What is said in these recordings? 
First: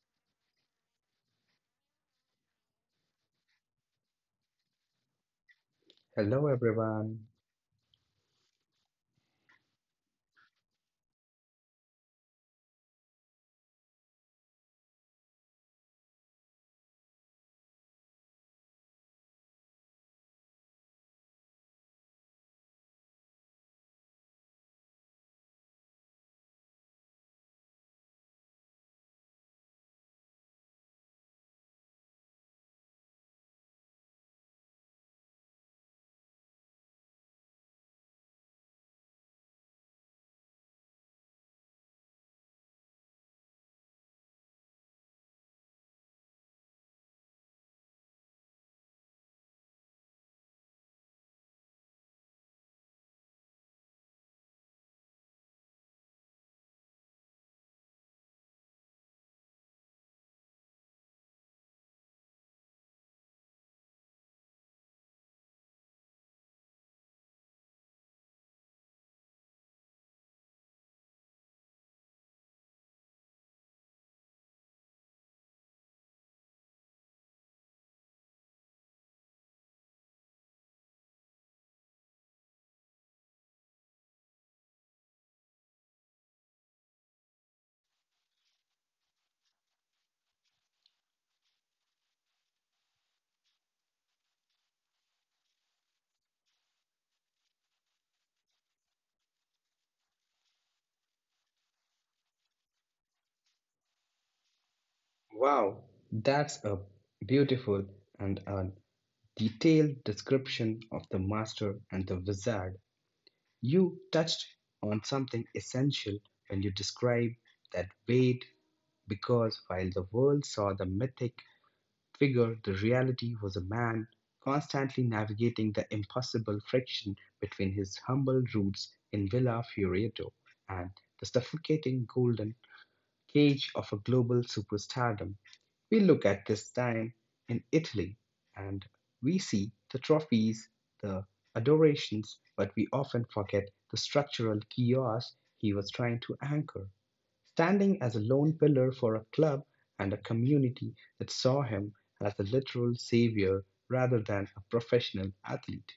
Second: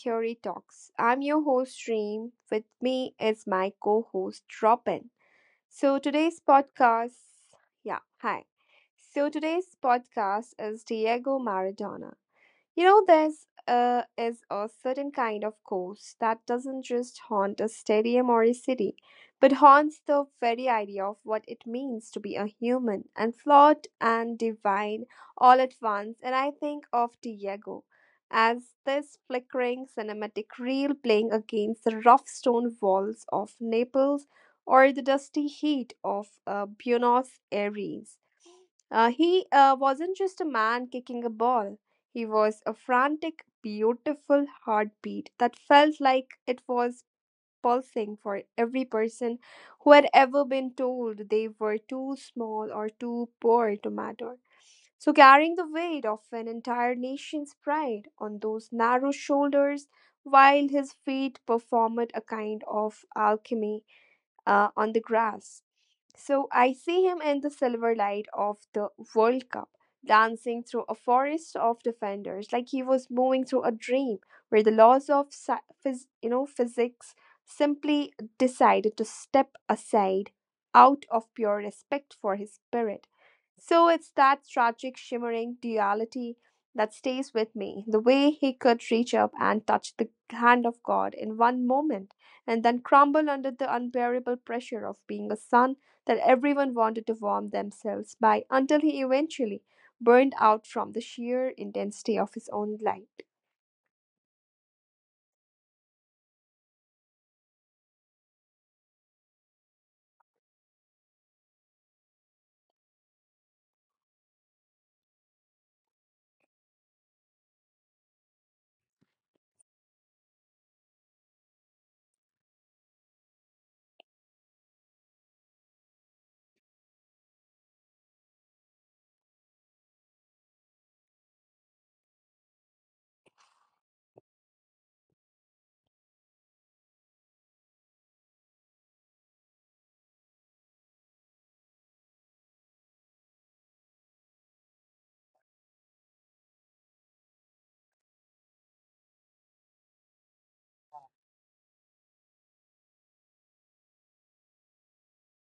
Theory Talks. I'm your host, Reem. With me is my co host, Robin. So Hello, today's everyone. podcast, yeah, hi. So today's podcast is Diego Maradona. You know, there's is a certain kind of ghost that doesn't just haunt a stadium or a city, but haunts the very idea of what it means to be a human and flawed and divine all at once. And I think of Diego as this flickering cinematic reel playing against the rough stone walls of Naples or the dusty heat of Buenos Aires. He wasn't just a man kicking a ball. He was a frantic, beautiful heartbeat that felt like it was pulsing for every person who had ever been told they were too small or too poor to matter. So, carrying the weight of an entire nation's pride on those narrow shoulders while his feet performed a kind of alchemy on the grass. So I see him in the silver light of the World Cup, dancing through a forest of defenders, like he was moving through a dream where the laws of physics simply decided to step aside out of pure respect for his spirit. So it's that tragic shimmering duality that stays with me, the way he could reach up and touch the hand of God in one moment and then crumble under the unbearable pressure of being a sun that everyone wanted to warm themselves by until he eventually burned out from the sheer intensity of his own light. Wow, that's a beautiful and a detailed description of the master and the wizard. You touched on something essential when you described that weight, because while the world saw the mythic figure, the reality was a man constantly navigating the impossible friction between his humble roots in Villa Fioretto and the suffocating golden cage of a global superstardom. We look at this time in Italy and we see the trophies, the adorations, but we often forget the structural chaos he was trying to anchor, standing as a lone pillar for a club and a community that saw him as a literal savior rather than a professional athlete.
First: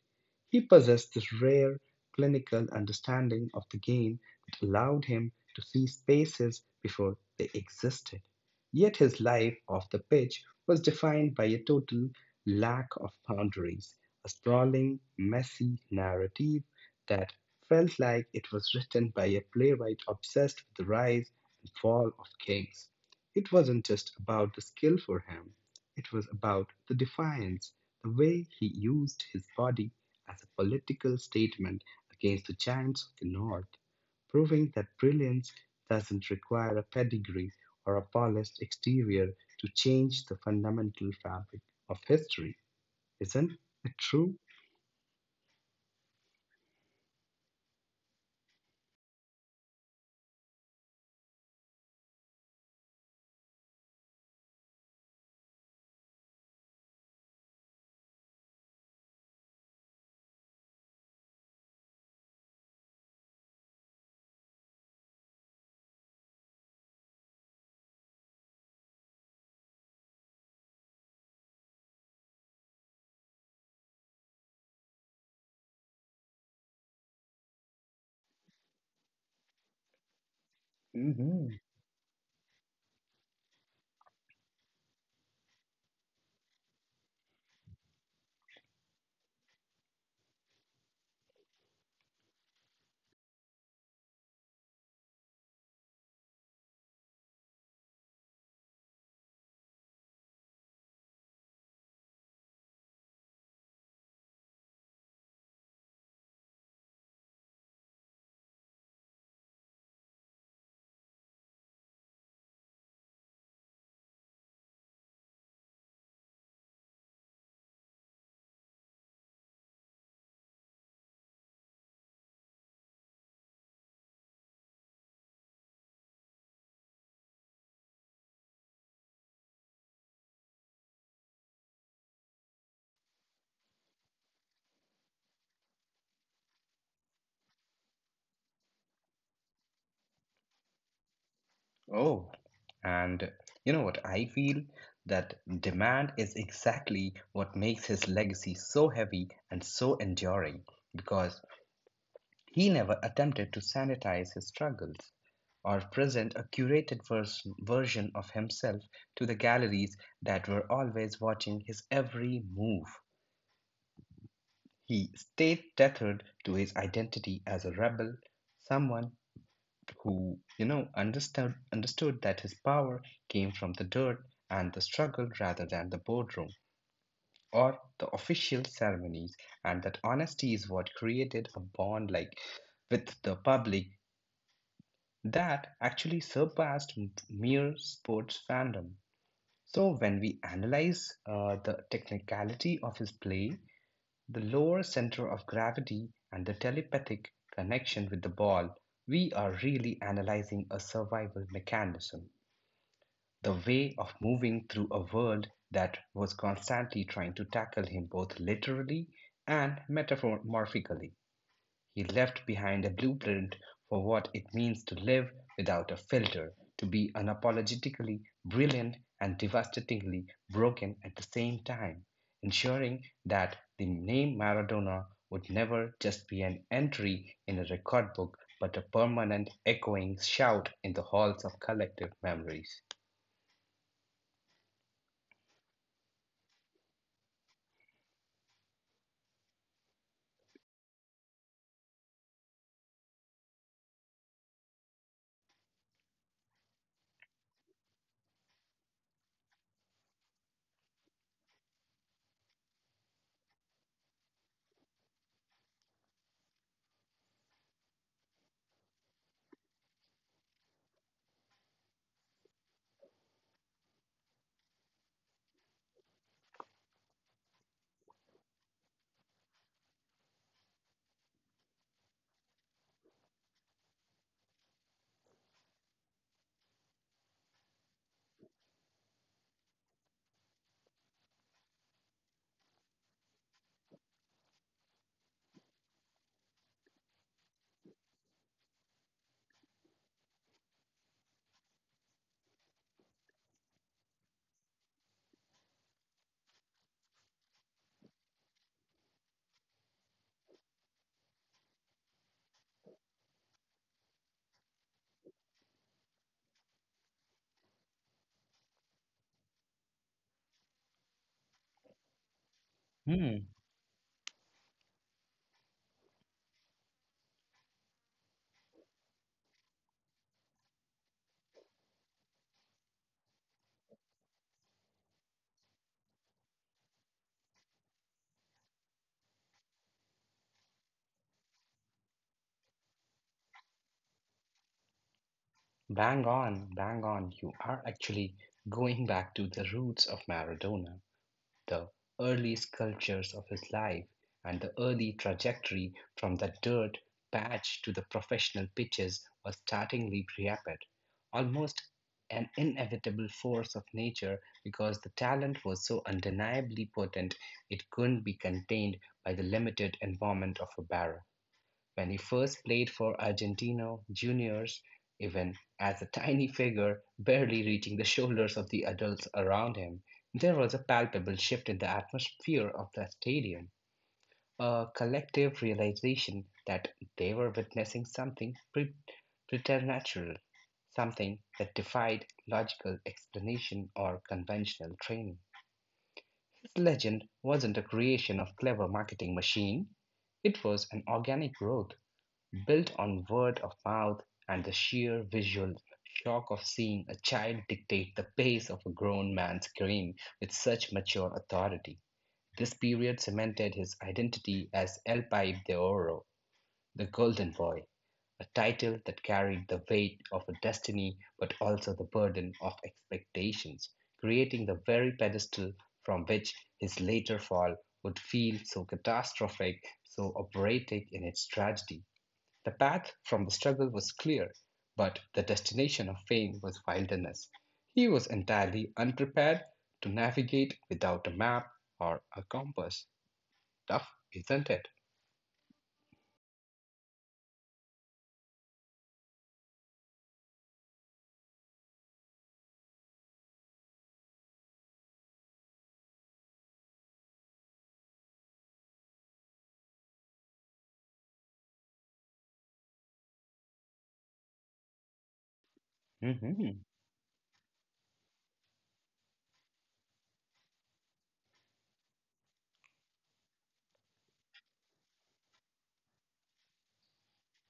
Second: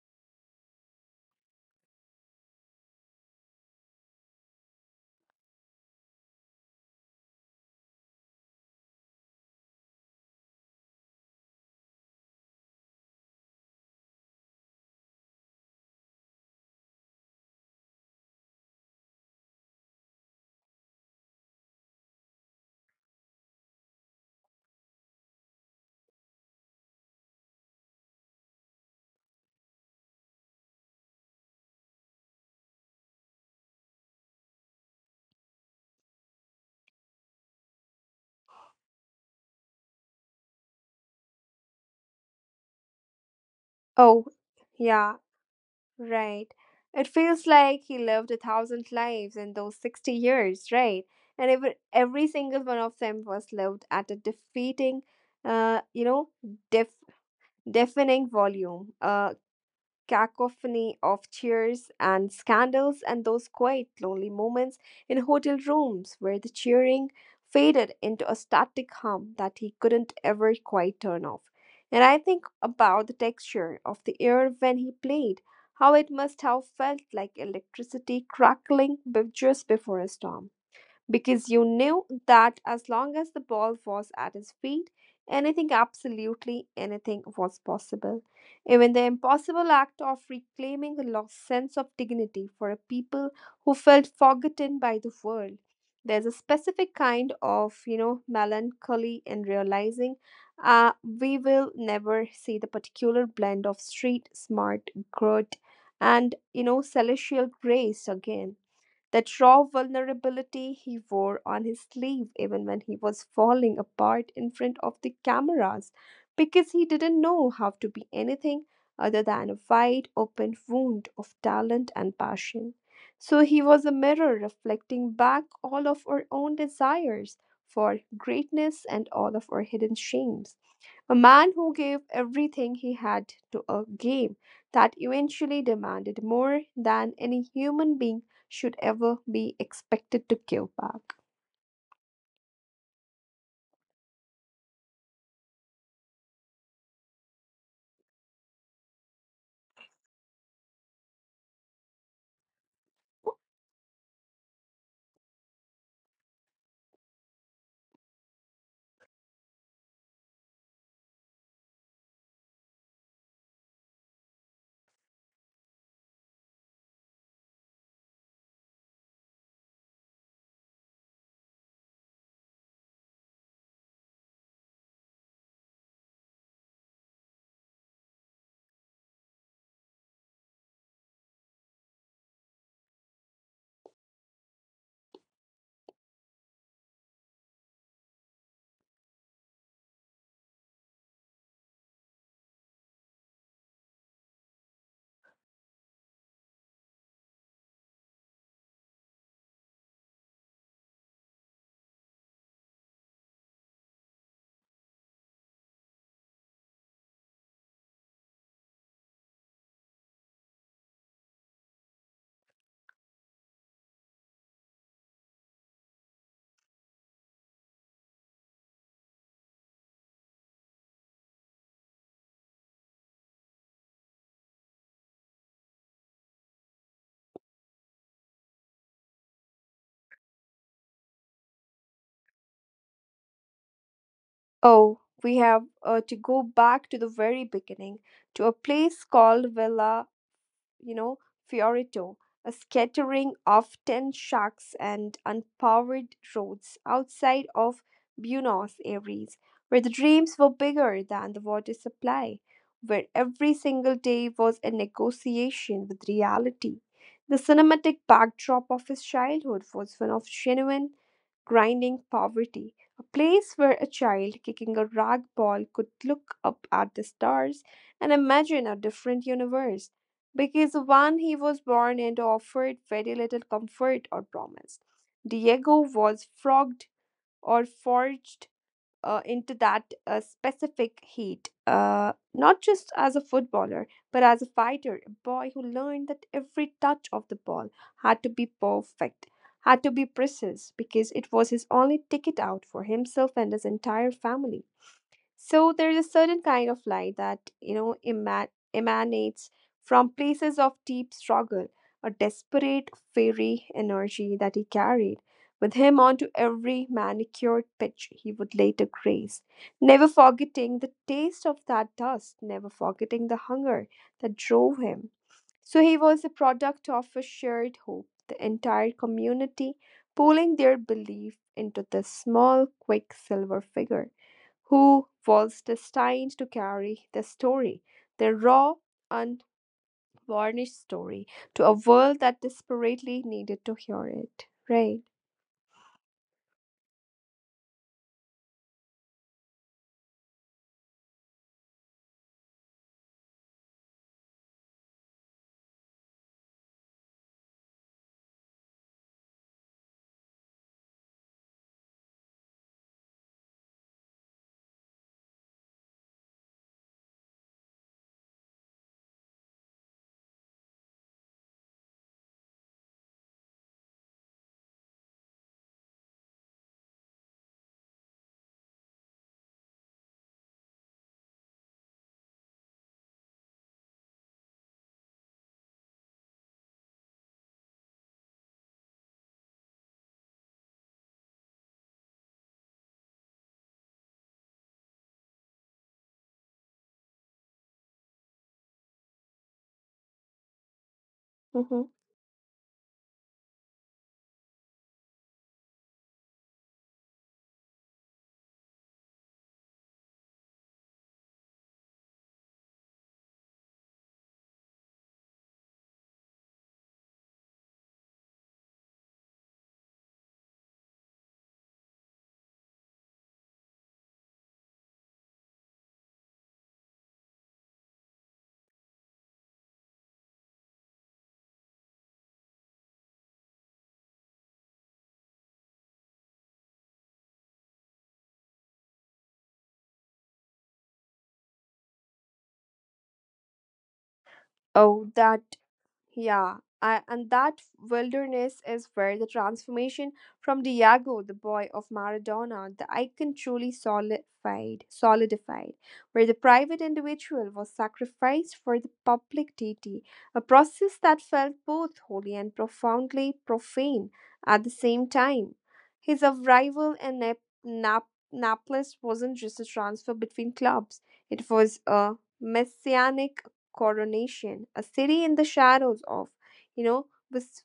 He possessed this rare clinical understanding of the game that allowed him to see spaces before they existed. Yet his life off the pitch was defined by a total lack of boundaries, a sprawling, messy narrative that felt like it was written by a playwright obsessed with the rise and fall of kings. It wasn't just about the skill for him, it was about the defiance, the way he used his body as a political statement against the giants of the north, proving that brilliance doesn't require a pedigree or a polished exterior to change the fundamental fabric of history. Isn't it Oh, true? yeah, right. It feels like he lived a thousand lives in those 60 years, right? And every single one of them was lived at a defeating, uh, you know, def, deafening volume, a cacophony of cheers and scandals and those quiet, lonely moments in hotel rooms where the cheering faded into a static hum that he couldn't ever quite turn off. And I think about the texture of the air when he played, how it must have felt like electricity crackling just before a storm, because Hmm. you knew that as long as the ball was at his feet, anything, absolutely anything, was possible. Even the impossible act of reclaiming a lost sense of dignity for a people who felt forgotten by the world. There's a specific kind of, you know, melancholy in realizing we will never see the particular blend of street smart, good, and, you know, celestial grace again, that raw vulnerability he wore on his sleeve even when he was falling apart in front of the cameras, because he didn't know how to be anything other than a wide open wound of talent and passion. So he was a mirror reflecting back all of our own desires for greatness and all of our hidden shames. A man who gave everything he had to a game that eventually demanded more than any human being should ever be expected to give back. Oh, and you know what? I feel that demand is exactly what makes his legacy so heavy and so enduring, because he never attempted to sanitize his struggles or present a curated version of himself to the galleries that were always watching his every move. He stayed tethered to his identity as a rebel, someone who understood that his power came from the dirt and the struggle rather than the boardroom or the official ceremonies, and that honesty is what created a bond like with the public that actually surpassed mere sports fandom. So, when we analyze the technicality of his play, the lower center of gravity, and the telepathic connection with the ball, we are really analyzing a survival mechanism, the way of moving through a world that was constantly trying to tackle him both literally and metaphorically. He left behind a blueprint for what it means to live without a filter, to be unapologetically brilliant and devastatingly broken at the same time, ensuring that the name Maradona would never just be an entry in a record book, but a permanent echoing shout in the halls of collective memories. Oh, we have to go back to the very beginning, to a place called Villa, you know, Fiorito, a scattering of tin shacks and unpowered roads outside of Buenos Aires, where the dreams were bigger than the water supply, where every single day was a negotiation with reality. The cinematic backdrop of his childhood was one of genuine grinding poverty, a place where a child kicking a rag ball could look up at the stars and imagine a different universe, because the one he was born into offered very little comfort or promise. Diego was flogged or forged into that specific heat, not just as a footballer, but as a fighter, a boy who learned that every touch of the ball had to be perfect, had to be precise, because it was his only ticket out for himself and his entire family. So there is a certain kind of light that, you know, emanates from places of deep struggle, a desperate, fiery energy that he carried with him onto every manicured pitch he would later grace, never forgetting the taste of that dust, never forgetting the Hmm. hunger that drove him. So he was a product of a shared hope, the entire community pooling their belief into this small, quick silver figure who was destined to carry the story, the raw, unvarnished story, to a world that desperately needed to hear it. Right. Bang on, bang on. You are actually going back to the roots of Maradona, the early sculptures of his life, and the early trajectory from the dirt patch to the professional pitches was startlingly rapid, almost an inevitable force of nature, because the talent was so undeniably potent it couldn't be contained by the limited environment of a barrel. When he first played for Argentino Juniors, even as a tiny figure barely reaching the shoulders of the adults around him, there was a palpable shift in the atmosphere of the stadium, a collective realization that they were witnessing something preternatural, something that defied logical explanation or conventional training. This legend wasn't a creation of clever marketing machine. It was an organic Hmm. growth, built on word of mouth and the sheer visual shock of seeing a child dictate the pace of a grown man's career with such mature authority. This period cemented his identity as El Paib de Oro, the Golden Boy, a title that carried the weight of a destiny but also the burden of expectations, creating the very pedestal from which his later fall would feel so catastrophic, so operatic in its tragedy. The path from the struggle was clear, but the destination of fame was wilderness. He was entirely unprepared to navigate without a map or a compass. Tough, isn't it? Oh, that Yeah, and that wilderness is where the transformation from Diego, the boy of Maradona, the icon truly solidified, where the private individual was sacrificed for the public deity, a process that felt both holy and profoundly profane at the same time. His Hmm. arrival in Naples wasn't just a transfer between clubs; it was a messianic coronation, a city in the shadows of, you know,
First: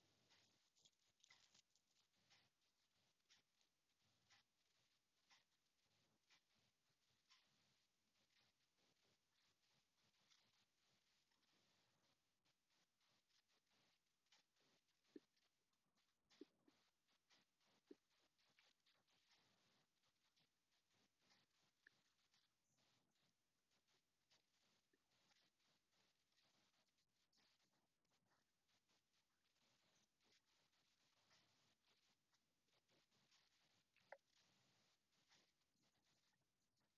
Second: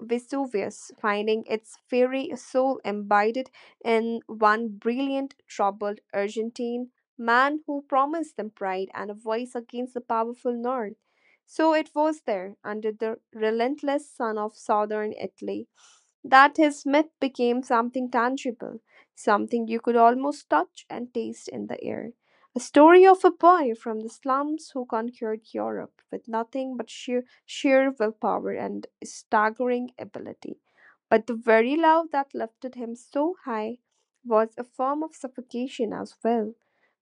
Vesuvius, finding its fiery soul embedded in one brilliant, troubled Argentine man who promised them pride and a voice against the powerful North. So it was there, under the relentless sun of southern Italy, that his myth became something tangible, something you could almost touch and taste in the air. A story of a boy from the slums who conquered Europe with nothing but sheer willpower and staggering ability. But the very love that lifted him so high was a form of suffocation as well,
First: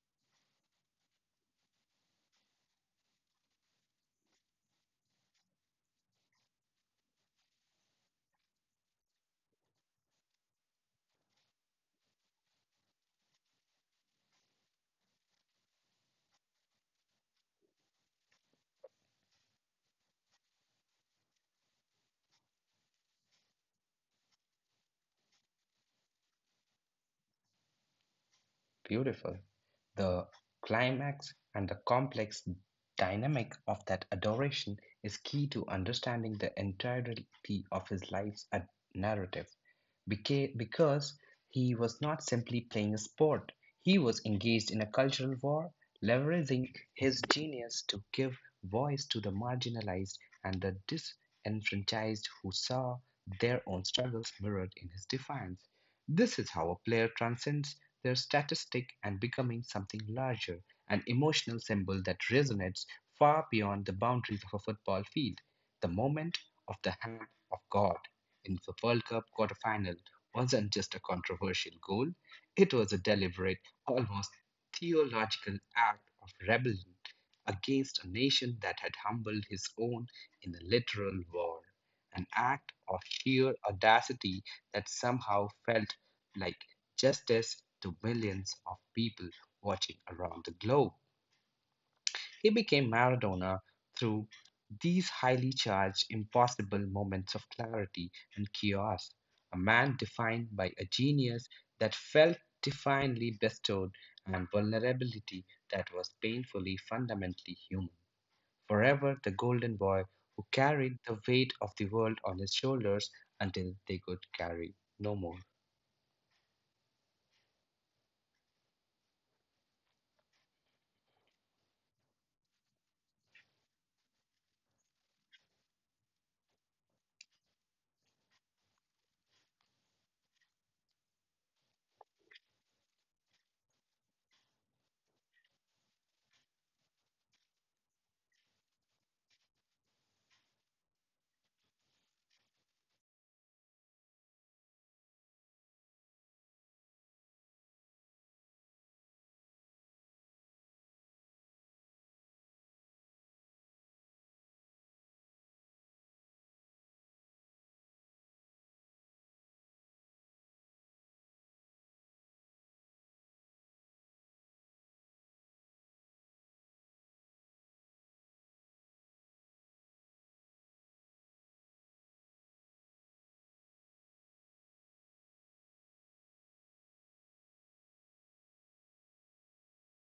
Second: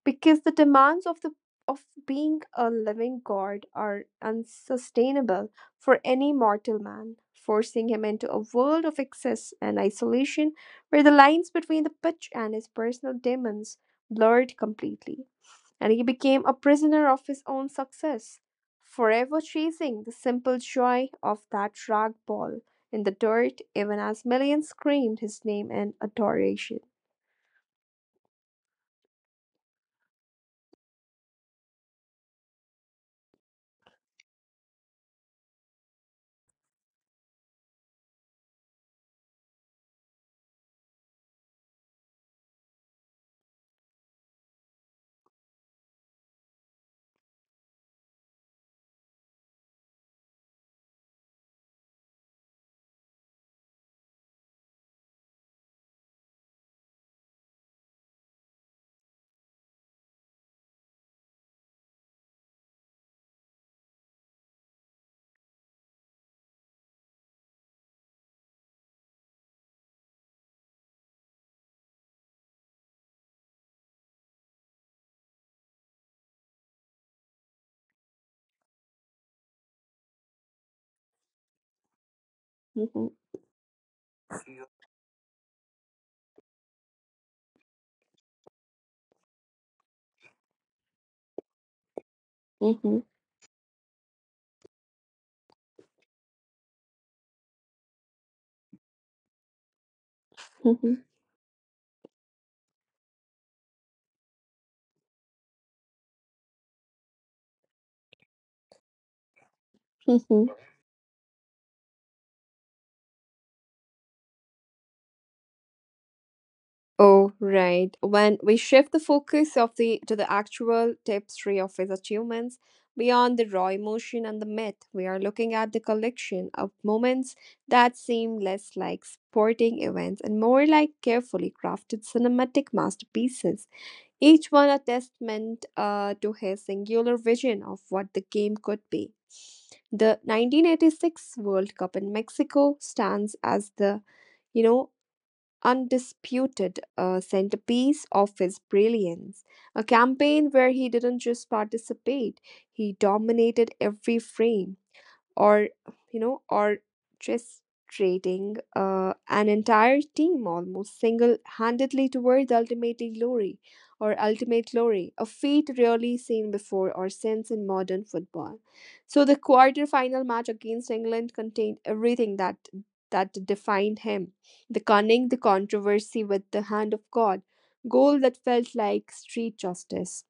because the demands of the of being a living god are unsustainable for any mortal man, forcing him into a world of excess and isolation where the lines between the pitch and his personal demons blurred completely, and he became a prisoner of his own success, forever chasing the simple joy of that rag ball in the dirt, even as millions screamed his name in adoration. Beautiful. The climax and the complex dynamic of that adoration is key to understanding the entirety of his life's narrative. Because he was not simply playing a sport, he was engaged in a cultural war, leveraging his genius to give voice to the marginalized and the disenfranchised who saw their own struggles mirrored in his defiance. This is how a player transcends their statistic and becoming something larger, an emotional symbol that resonates far beyond the boundaries of a football field. The moment of the hand of God in the World Cup quarterfinal wasn't just a controversial goal, it was a deliberate, almost theological act of rebellion against a nation that had humbled his own in a literal war, an act of sheer audacity that somehow felt like justice to millions of people watching around the globe. He became Maradona through these highly charged, impossible moments of clarity and chaos, a man defined by a genius that felt divinely bestowed and vulnerability that was painfully, fundamentally human. Forever the golden boy who carried the weight of the world on his shoulders until they could carry no more. Oh, right. When we shift the focus of the to the actual tapestry of his achievements beyond the raw emotion and the myth, we are looking at the collection of moments that seem less like sporting events and more like carefully crafted cinematic masterpieces, each one a testament to his singular vision of what the game could be. The 1986 World Cup in Mexico stands as the, you know, undisputed centerpiece of his brilliance. A campaign where he didn't just participate, he dominated every frame, or, you know, orchestrating an entire team almost single-handedly toward the ultimate glory or ultimate glory, a feat rarely seen before or since in modern football. So the quarter-final match against England contained everything that defined him: the cunning, the controversy with the hand of God goal that felt like street justice,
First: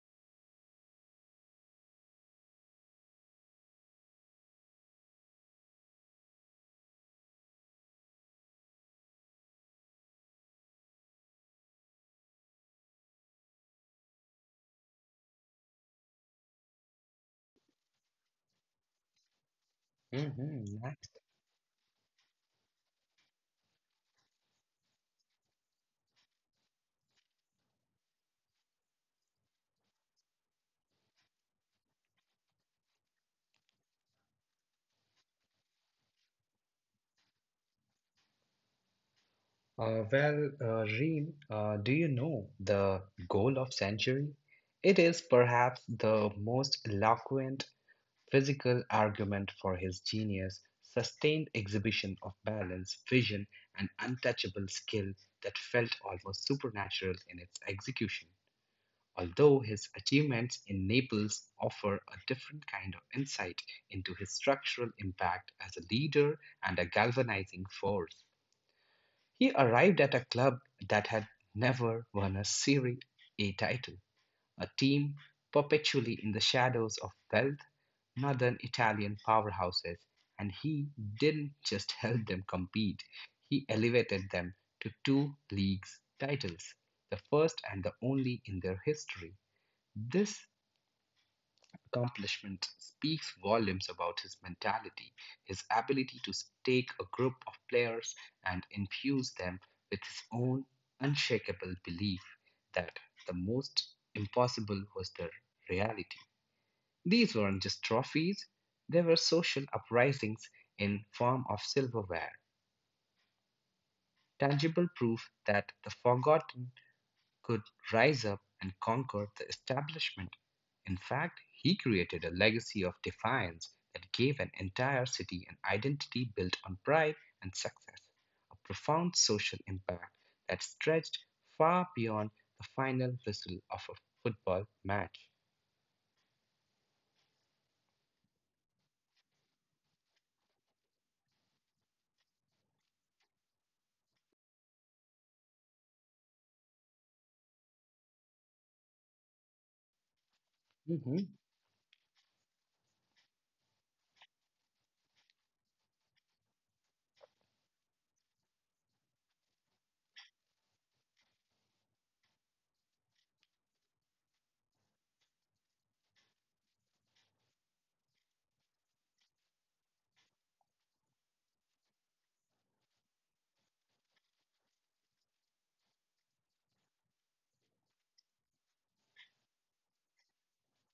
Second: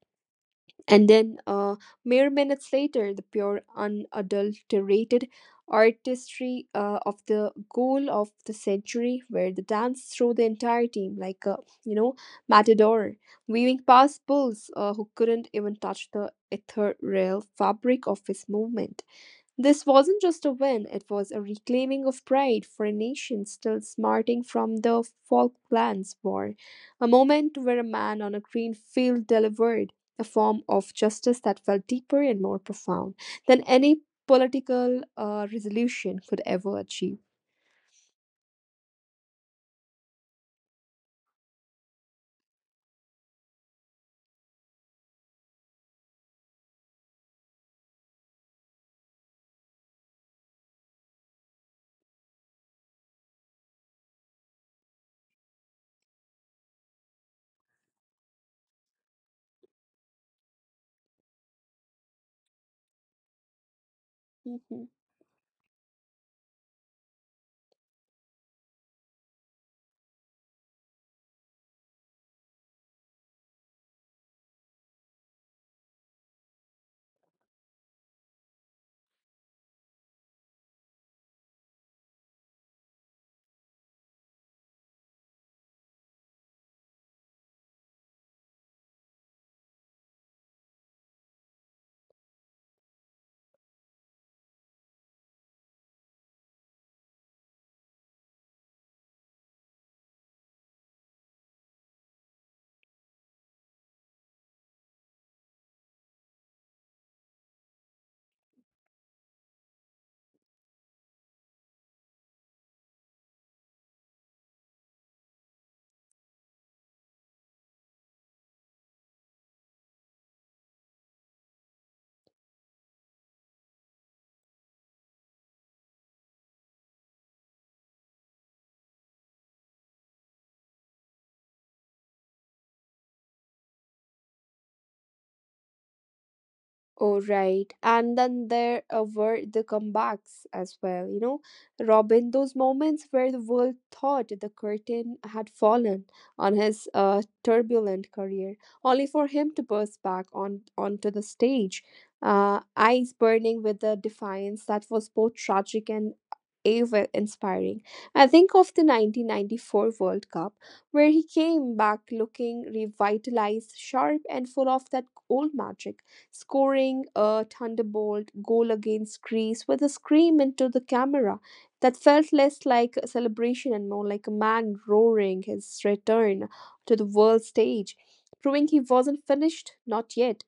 and then, mere minutes later, the pure, unadulterated artistry of the goal of the century, where the dance through the entire team, like a, you know, matador, weaving past bulls who couldn't even touch the ethereal fabric of his movement. This wasn't just a Mhm. win, it was a reclaiming of pride for a nation still smarting from the Falklands War, a moment where a man on a green field delivered a form of justice that felt deeper and more profound than any political resolution could ever achieve. Well, Reem, do you know the goal of century? It is perhaps the most eloquent physical argument for his genius, sustained exhibition of balance, vision, and untouchable skill that felt almost supernatural in its execution. Although his achievements in Naples offer a different kind of insight into his Mhm. structural impact as a leader and a galvanizing force. He arrived at a club that had never won a Serie A title, a team perpetually in the shadows of wealth, northern Italian powerhouses, and he didn't just help them compete, he elevated them to two leagues titles, the first and the only in their history. This accomplishment speaks volumes about his mentality, his ability to take a group of players and infuse them with his own unshakable belief that the most impossible was the reality. These weren't just trophies, they were social uprisings in form of silverware, tangible proof that the forgotten could rise up and conquer the establishment. In fact, he created a legacy of defiance that gave an entire city an identity built on pride and success, a profound social impact that stretched far beyond the final whistle of a football match. Oh, right. And then there were the comebacks as well, you know. Robin, those moments where the world thought the curtain had fallen on his turbulent career, only for him to burst back on Hmm. onto the stage, eyes burning with the defiance that was both tragic and ever inspiring. I think of the 1994 World Cup, where he came back looking revitalized, sharp, and full of that old magic, scoring a thunderbolt goal against Greece with a scream into the camera that felt less like a celebration and more like a man roaring his return to the world stage, proving he wasn't finished, not yet.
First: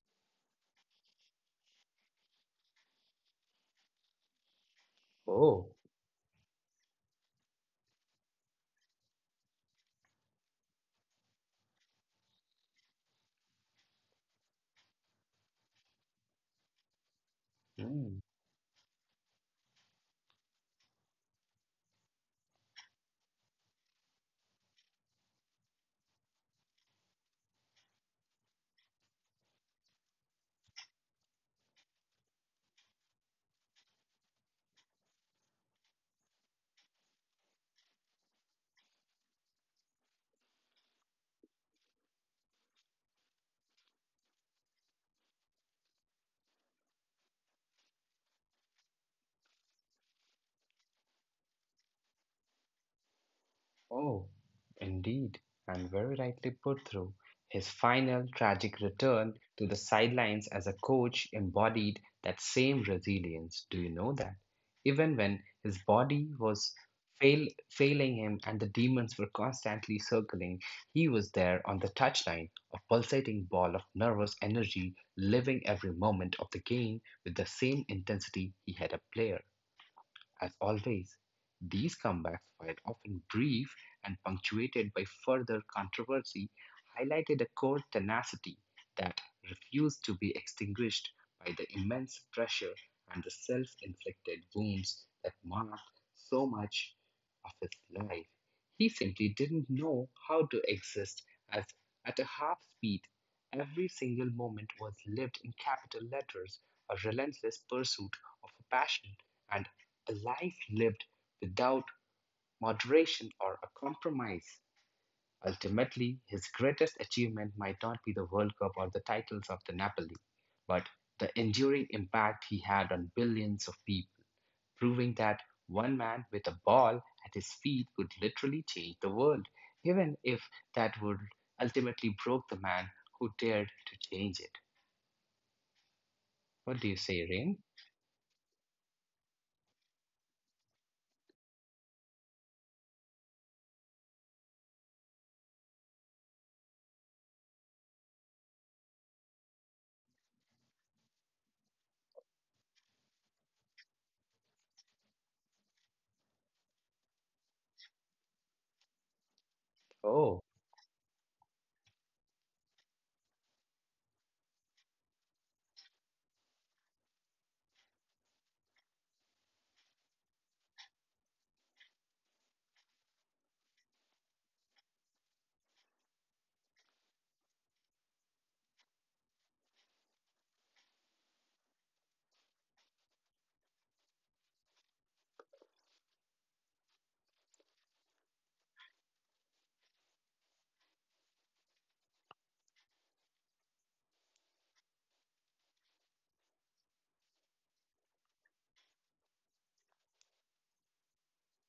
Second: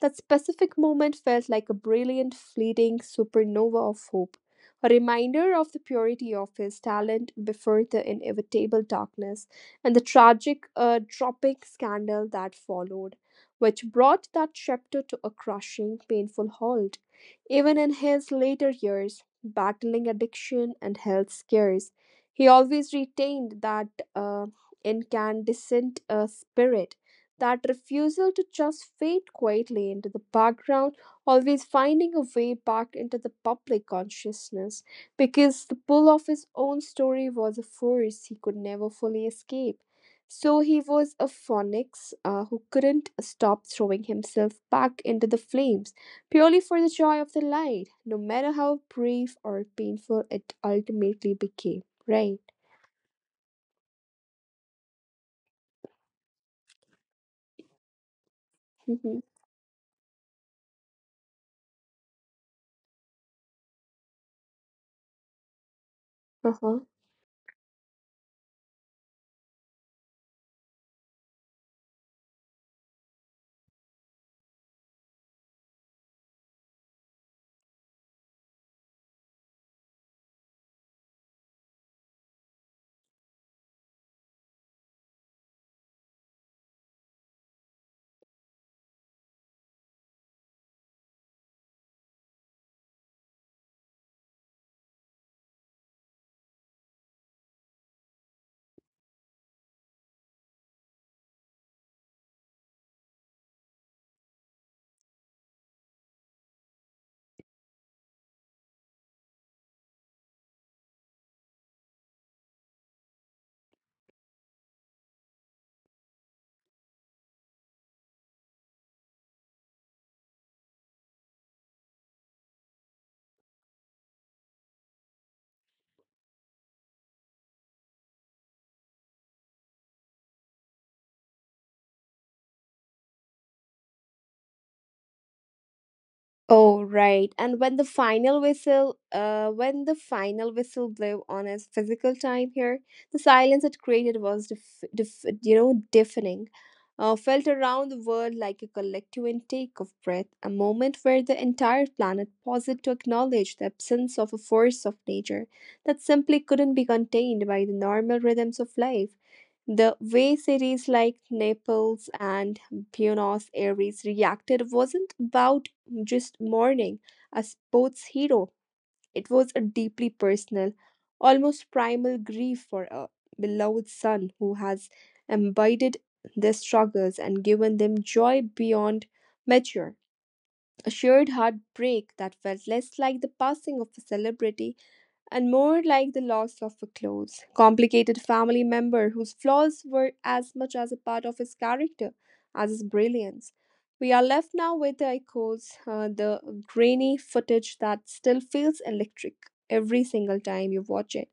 That specific moment felt like a brilliant, fleeting supernova of hope, a reminder Oh. of the purity of his talent before the inevitable darkness and the tragic, dropping scandal that followed, which brought that chapter to a crushing, painful halt. Even in Mm. his later years, battling addiction and health scares, he always retained that uh, incandescent spirit, that refusal to just fade quietly into the background, always finding a way back into the public consciousness, because the pull of his own story was a force he could never fully escape. So he was a phoenix who couldn't stop throwing himself back into the flames purely for the joy of the light, no matter how brief or painful it ultimately became. Right? Oh, indeed, and very rightly put through. His final tragic Mm-hmm. return to the sidelines as a coach embodied that same resilience. Do you know that? Even when his body Uh-huh. was failing him and the demons were constantly circling, he was there on the touchline, a pulsating ball of nervous energy, living every moment of the game with the same intensity he had a player. As always, these comebacks, while often brief and punctuated by further controversy, highlighted a core tenacity that refused to be extinguished by the immense pressure and the self inflicted wounds that marked so much of his life. He simply didn't know how to exist as at a half speed. Every single moment was lived in capital letters, a relentless pursuit of a passion, and a life lived without moderation or a compromise. Ultimately, his greatest achievement might not be the World Cup or the titles of the Napoli, but the enduring impact he had on billions of people, proving that one man with a ball at his feet could literally change the world, even if that would ultimately broke the man who dared to change it. What do you Oh, say, right. Rain? And when the final whistle, When the final whistle blew on his physical time here, the silence it created was, deafening. Felt around the world like a collective intake of breath, a moment where the entire planet paused to acknowledge the absence of a force of nature that simply couldn't be contained by the normal rhythms of life. The Oh, way cities like Naples and Buenos Aires reacted wasn't about just mourning a sports hero, it was a deeply personal, almost primal grief for a beloved son who has embodied their struggles and given them joy beyond measure. A shared heartbreak that felt less like the passing of a celebrity and more like the loss of a close, complicated family member whose flaws were as much as a part of his character as his brilliance. We are left now with the echoes, the grainy footage that still feels electric every single time you watch it.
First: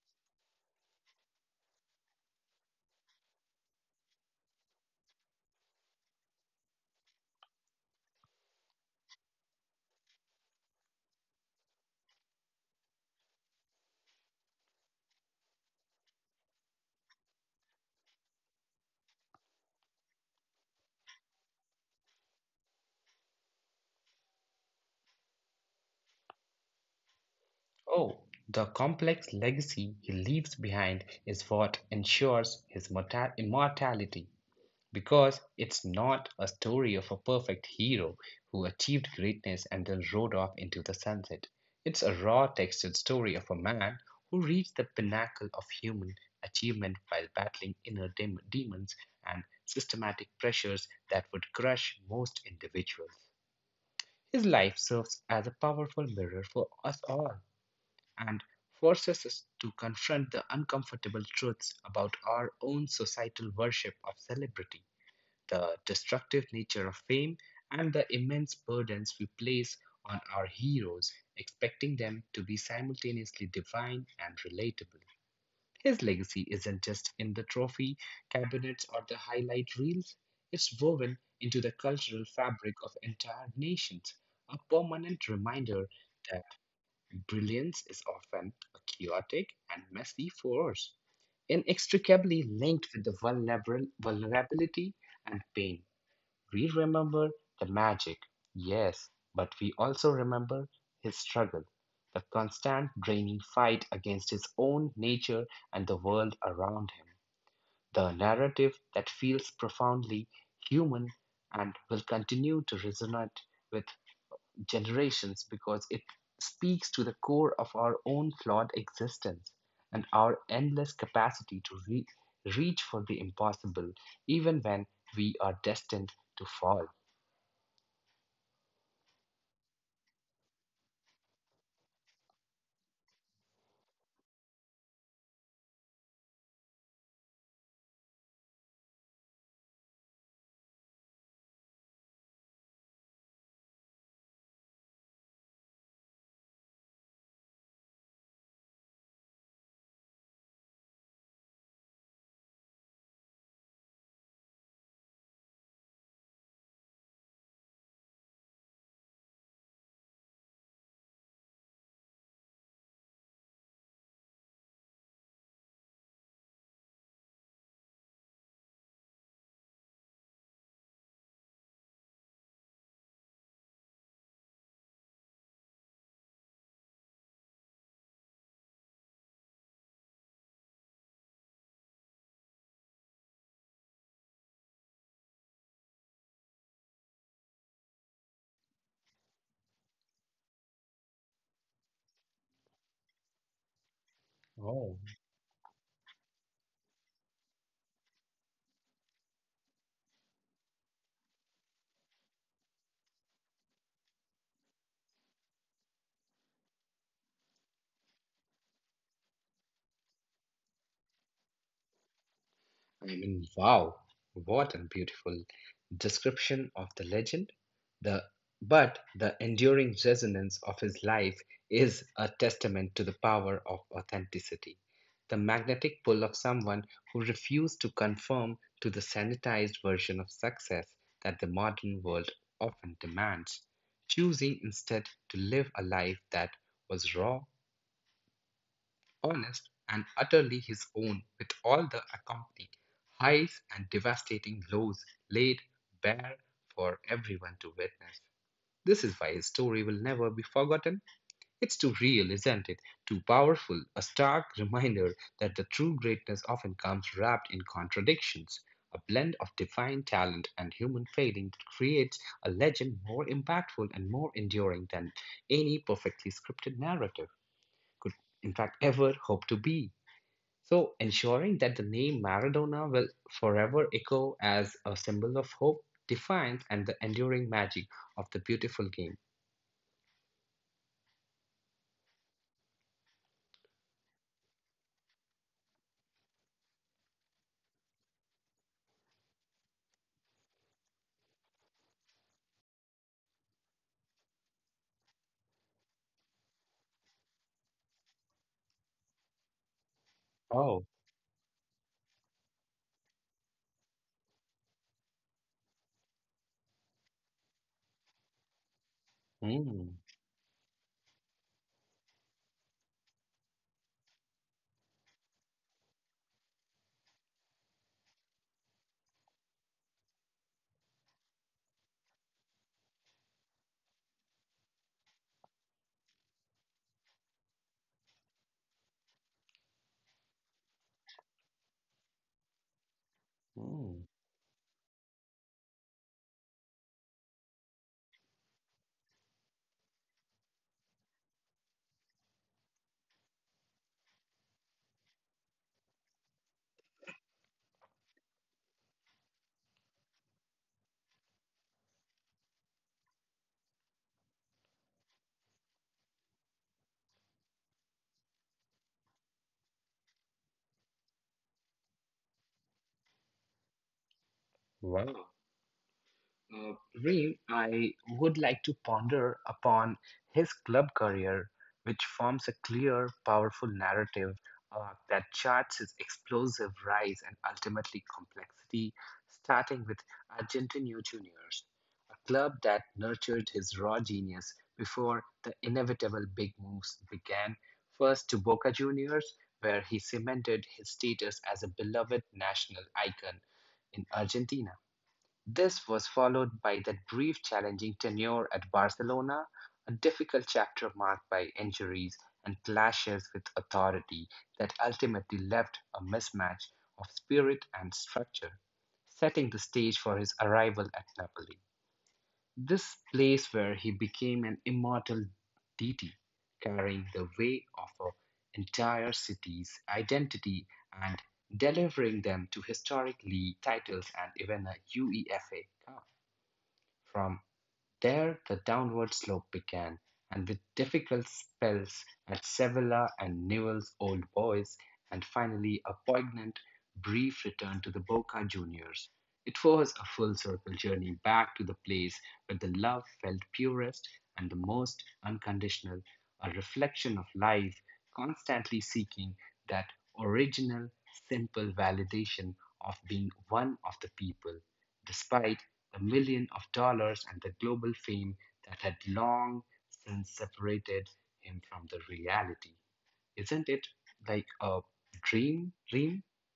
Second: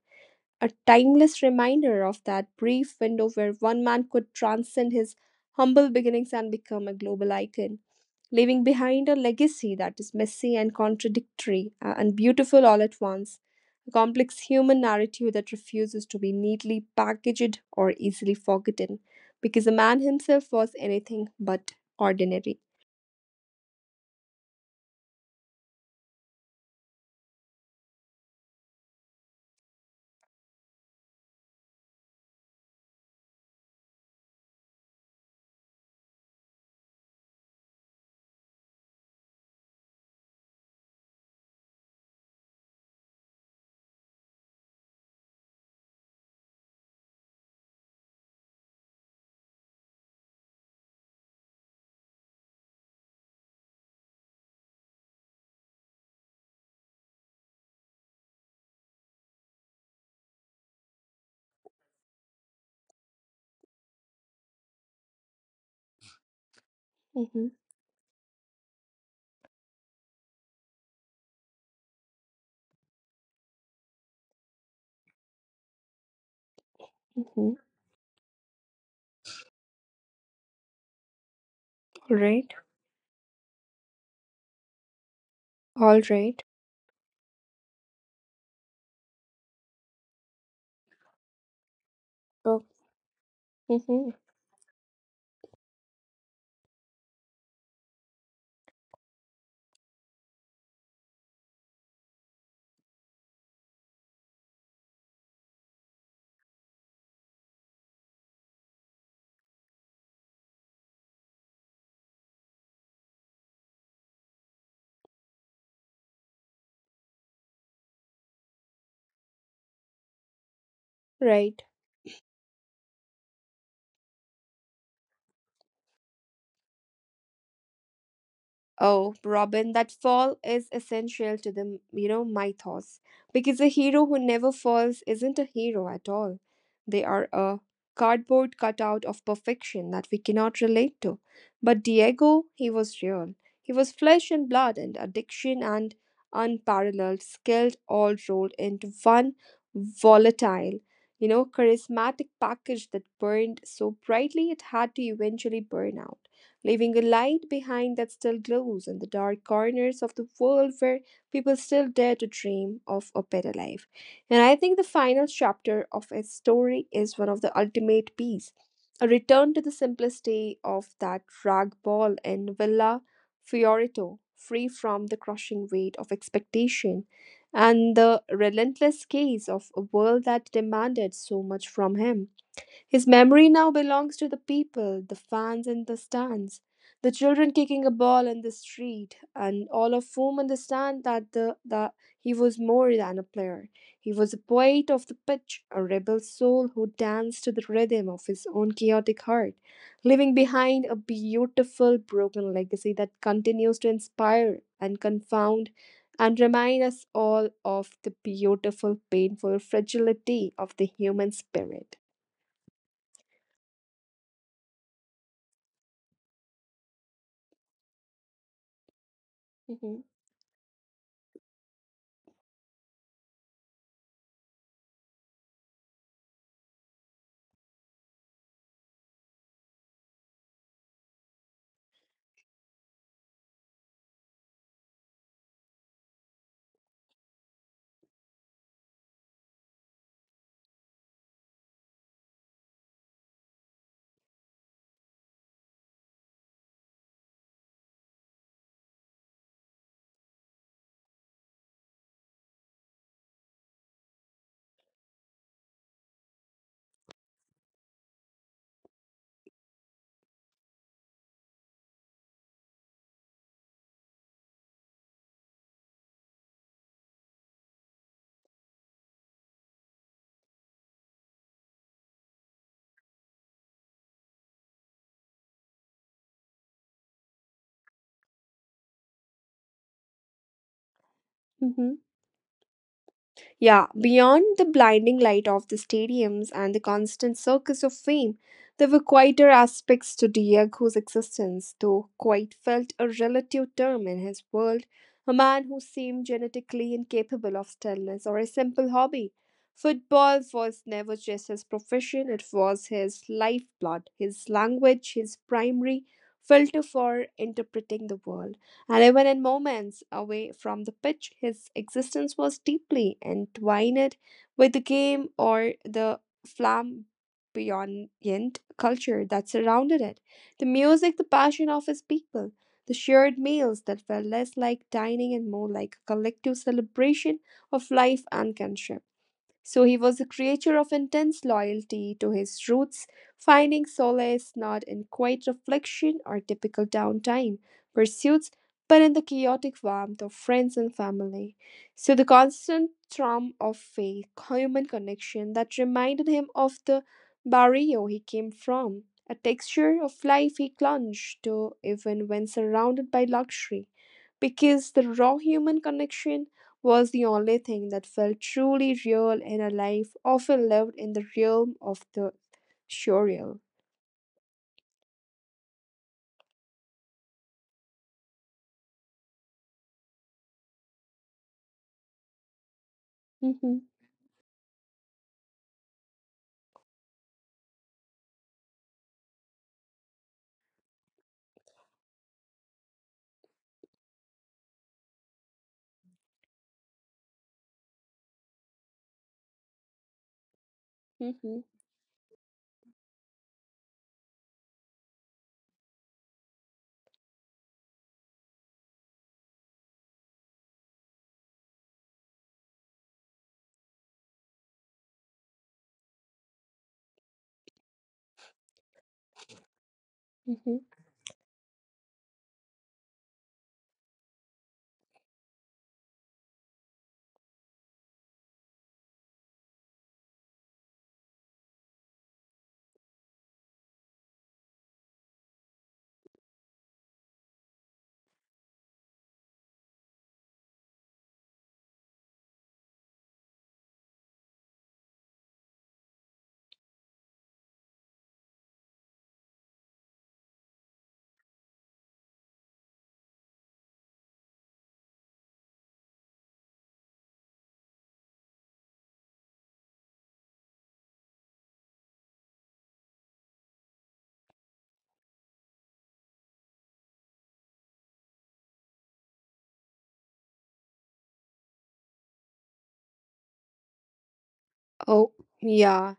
A timeless reminder of that brief window where one man could transcend his humble beginnings and become a global icon leaving behind a legacy that is messy and contradictory and beautiful all at once, a complex human narrative that refuses to be neatly packaged or easily forgotten, because the man himself was anything but ordinary. oh, the complex legacy he leaves behind is what ensures his immortality. Because it's not a story of a perfect hero who achieved greatness and then rode off into the sunset. It's a raw textured story of a man who reached the pinnacle of human achievement while battling inner demons and systematic pressures that would crush most individuals. His life serves as a powerful mirror for us all and forces us to confront the uncomfortable truths about our own societal worship of celebrity, the destructive nature of fame, Mm-hmm, and the immense burdens we place on our heroes, expecting them to be simultaneously divine and relatable. His legacy isn't just in the mm-hmm. trophy cabinets or the highlight reels, it's woven into the cultural All right, fabric of entire nations, a permanent reminder all that right. brilliance is often a chaotic and messy force inextricably So, linked with the vulnerabil- mhm, vulnerability and pain. We remember the magic, yes, but we also remember his struggle, the constant draining fight against his own nature and the world around him. The narrative that feels profoundly human and will continue to resonate with generations, because it speaks to the core of our own flawed existence and our endless capacity right. to reach for the impossible, even when we are destined to fall. Oh, Robin, that fall is essential to the, you know, mythos. Because a hero who never falls isn't a hero at all. They are a cardboard cutout of perfection that we cannot relate to. But Diego, he was real. He was flesh and blood and addiction and unparalleled skill all rolled into one volatile, you know, charismatic package that burned so brightly it had to eventually burn out leaving a light behind that still glows in the dark corners of the world where people still dare to dream of a better life. And I think the final chapter of his story is one of the ultimate peace, a return to the simplicity of that rag ball in Villa Fiorito, free from the crushing weight of expectation and the relentless gaze of a world that demanded so much from him. His memory now belongs to the people, the fans in the stands, the children kicking a ball in the street, and all of whom understand that the he was more than a player. He was a Oh, poet of the pitch, a rebel soul who danced to the rhythm of his own chaotic heart, leaving behind a beautiful broken legacy that continues to inspire and confound and remind us all of the beautiful, painful fragility of the human spirit. I mean, wow, what a beautiful description of the legend. The but the enduring Mhm. resonance of his life is a testament to the power of authenticity. The magnetic pull of someone who refused to conform to the sanitized version of success that the modern world often demands, choosing instead to live a life that was raw, honest and utterly his own, with all the accompanying highs and devastating lows laid bare for everyone to witness. This is why his story will never be forgotten. It's too real, isn't it? Too powerful, a stark reminder that the true greatness often comes wrapped in contradictions. A blend of divine talent and human failing creates a legend more impactful and more enduring than any perfectly scripted narrative could, in fact, ever hope to be. So, ensuring that the name Maradona will forever echo as a symbol of hope, defiance, and the enduring magic of the beautiful game. Mhm. Yeah, beyond the blinding light of the stadiums and the constant circus of fame, there were quieter aspects to Diego's existence, though quite felt a relative term in his world, a man who seemed genetically incapable of stillness or a simple hobby. Football was Oh, never just his profession, it was his lifeblood, his language, his primary filter for interpreting the world. And even in moments mm, away from the pitch, his existence was deeply entwined with the game or the flamboyant culture that surrounded it. The music, the passion of his people, the shared meals that were less like dining and more like a collective celebration of life and kinship. So he was a creature of intense loyalty to his roots, finding mm, solace not in quiet reflection or typical downtime pursuits, but in the chaotic warmth of friends and family. So the constant thrum of faith, human connection that reminded him of the barrio he came from, a texture of life he clung to even when surrounded by luxury, because the raw human connection was the only thing that felt truly real in a life often lived in the realm of the surreal. wow. Uh, Reem, I would like to ponder upon his club career, which forms a clear, powerful narrative that charts his explosive rise and ultimately complexity, starting with Argentino Juniors, a club that nurtured his raw genius before the inevitable big moves began, first to Boca Juniors, where he cemented his status as a Mhm. beloved national icon in Argentina. This was followed by that brief challenging tenure at Barcelona, a difficult chapter marked by injuries and clashes with authority that ultimately left a mismatch of spirit and structure, setting the stage for his arrival at Mhm. Napoli. This place where he became an immortal deity, carrying the weight of an entire city's identity and delivering them to historic league titles and even a UEFA Cup. From there the downward slope began, and with difficult spells at Sevilla and Newell's Old Boys, and finally a poignant, brief return to the Boca Juniors, it was a full circle journey back to the place where the love felt purest and the most unconditional, a reflection of life constantly seeking that original, simple validation of being one of the people despite the million of dollars and the global fame that had long since separated him from the reality. Isn't it like a Oh, dream? yeah,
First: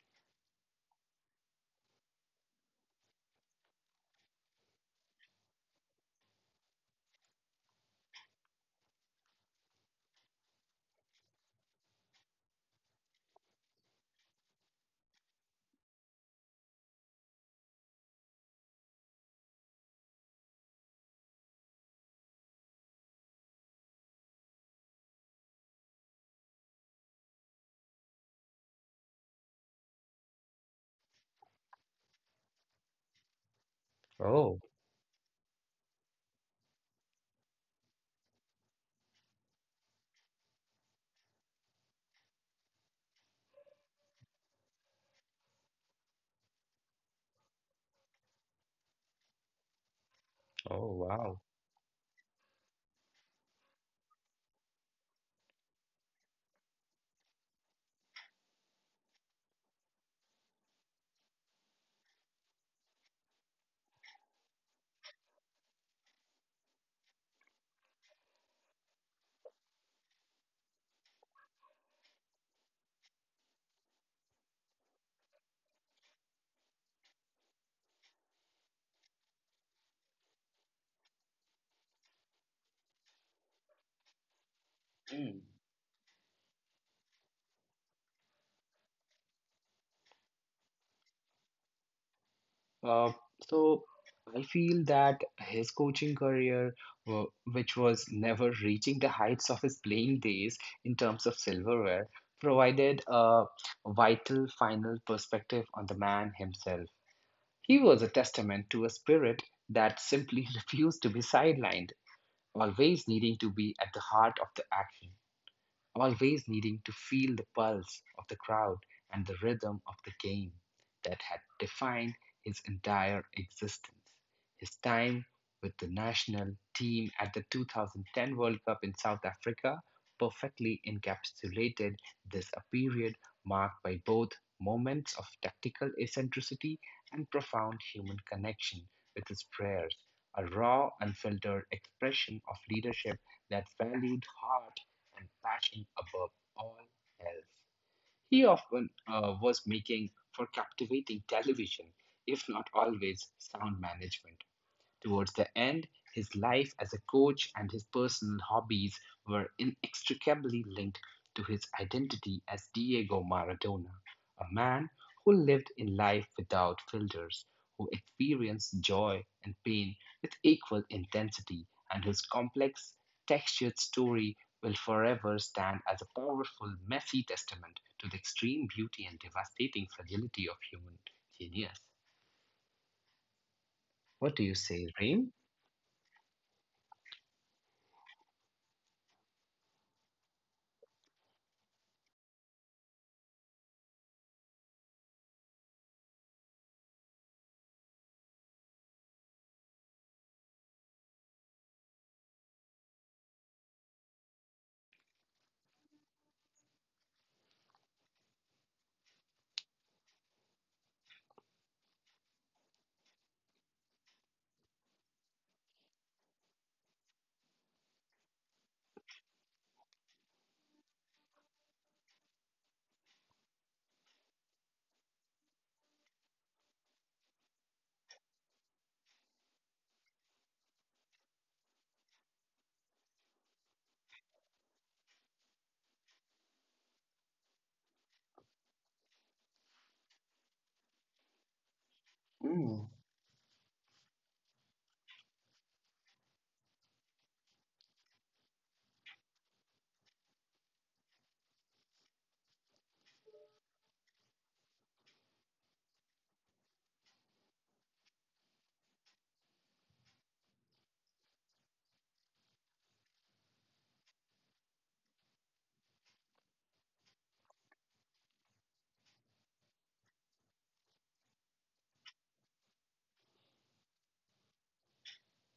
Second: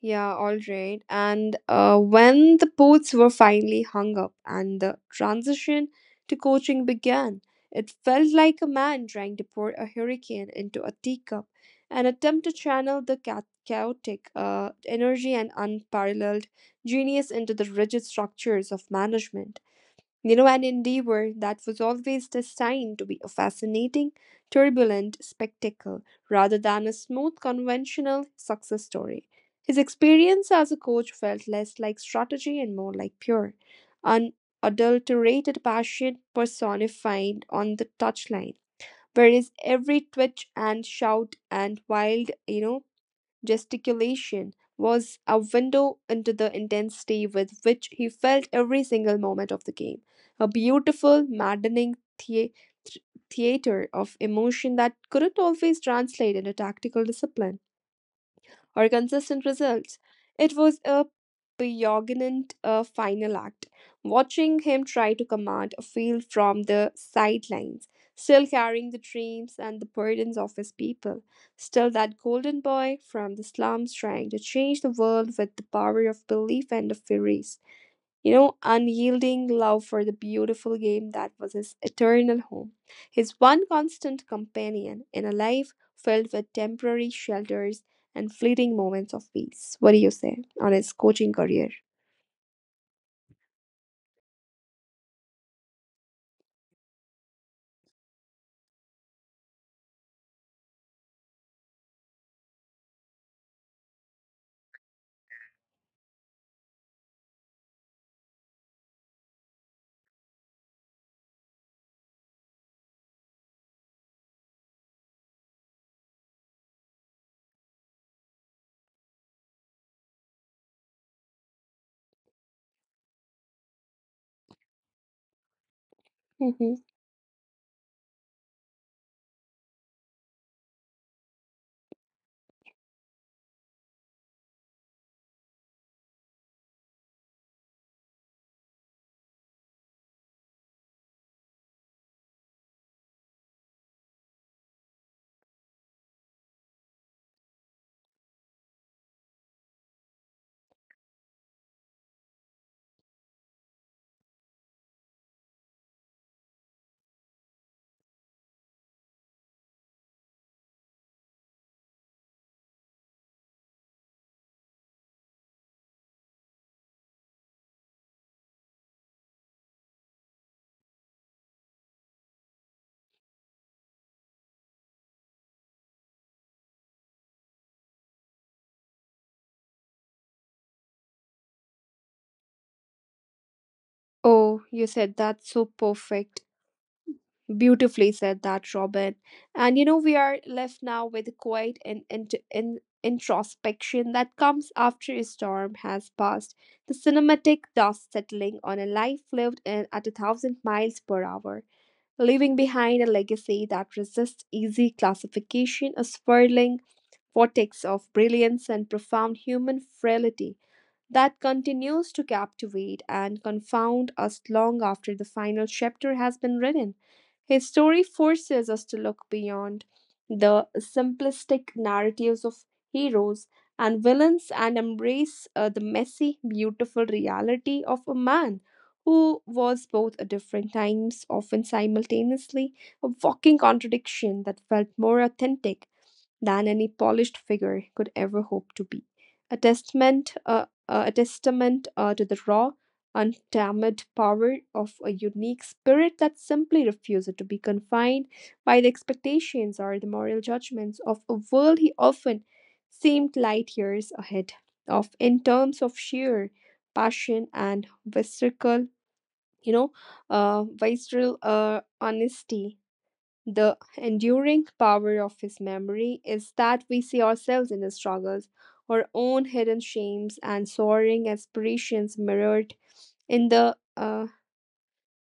yeah, all right. And when the boots were finally hung up and the transition to coaching began, it felt like a man trying to pour a hurricane into a teacup, an attempt to channel the chaotic energy and unparalleled genius into the rigid structures of management. You know, an endeavor that was always destined to be a fascinating, turbulent spectacle rather than a smooth, conventional success story. His experience as a coach felt less like strategy and more like pure, Oh, unadulterated passion personified on the touchline. Whereas every twitch and shout and wild, you know, gesticulation was a window into the intensity with which he felt every single moment of the game, a oh, beautiful, wow. maddening th- theater of emotion that couldn't always translate into tactical discipline or consistent results. It was a pregnant final act. Watching him try to command a field from the sidelines, still carrying the dreams and the burdens of his people, still that golden boy from the slums trying to change the world with the power of belief and of fury, you know, unyielding love for the beautiful game that was his eternal home, his one constant companion in a Mm. life filled with temporary shelters and fleeting moments of peace. What do you say on his coaching career? Uh, so I feel that his coaching career, wa- which was never reaching the heights of his playing days in terms of silverware, provided a vital final perspective on the man himself. He was a testament to a spirit that simply refused to be sidelined, always needing to be at the heart of the action, always needing to feel the pulse of the crowd and the rhythm of the game that had defined his entire existence. His time with the national Hmm. team at the 2010 World Cup in South Africa perfectly encapsulated this, a period marked by both moments of tactical eccentricity and profound human connection with his players, a raw, unfiltered expression of leadership that valued heart and passion above all else. He often was making for captivating television, if not always sound management. Towards the end, his life as a coach and his personal hobbies were inextricably linked to his identity as Diego Maradona, a man who lived in life without filters, who experienced joy and pain with equal intensity, and whose complex, textured story will forever stand as a powerful, messy testament to the extreme beauty and devastating fragility of human genius. What do you Oh, say, you Reem? said that's so perfect. Beautifully said that, Robin. And you know, we are left now with quiet and introspection that comes after a storm has passed, the cinematic dust settling on a life lived in at a thousand miles per hour, leaving behind a legacy that resists easy classification, a swirling vortex of brilliance and profound human frailty that continues to captivate and confound us long after the final chapter has been written. His story forces us to look beyond the simplistic narratives of heroes and villains and embrace the messy, beautiful reality of a man who was both at different times, often simultaneously, a walking contradiction that felt more authentic than any polished figure could ever hope to be. A testament to the Mm. raw, untamed power of a unique spirit that simply refuses to be confined by the expectations or the moral judgments of a world he often seemed light years ahead of in terms of sheer passion and you know, visceral honesty. The enduring power of his memory is that we see ourselves in his struggles, our own hidden shames and soaring aspirations mirrored in the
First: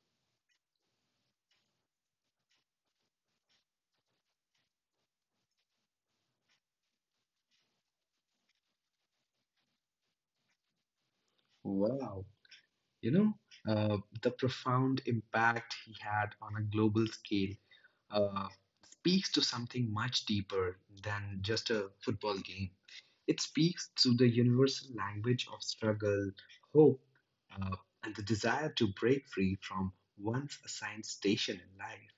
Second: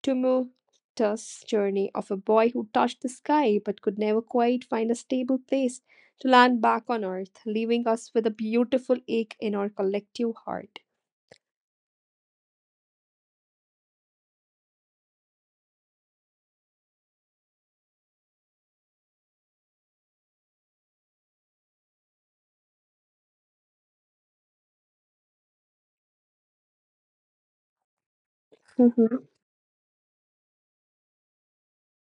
tumultuous journey of a boy who touched the sky but could never quite find a stable place to land back on earth, leaving us with a beautiful ache in our collective heart. Wow. You know, the profound impact he had on a global scale uh, speaks to something much deeper than just a football game. It speaks to the universal language of struggle, hope, uh, and the desire to break Mhm. free from one's assigned station in life,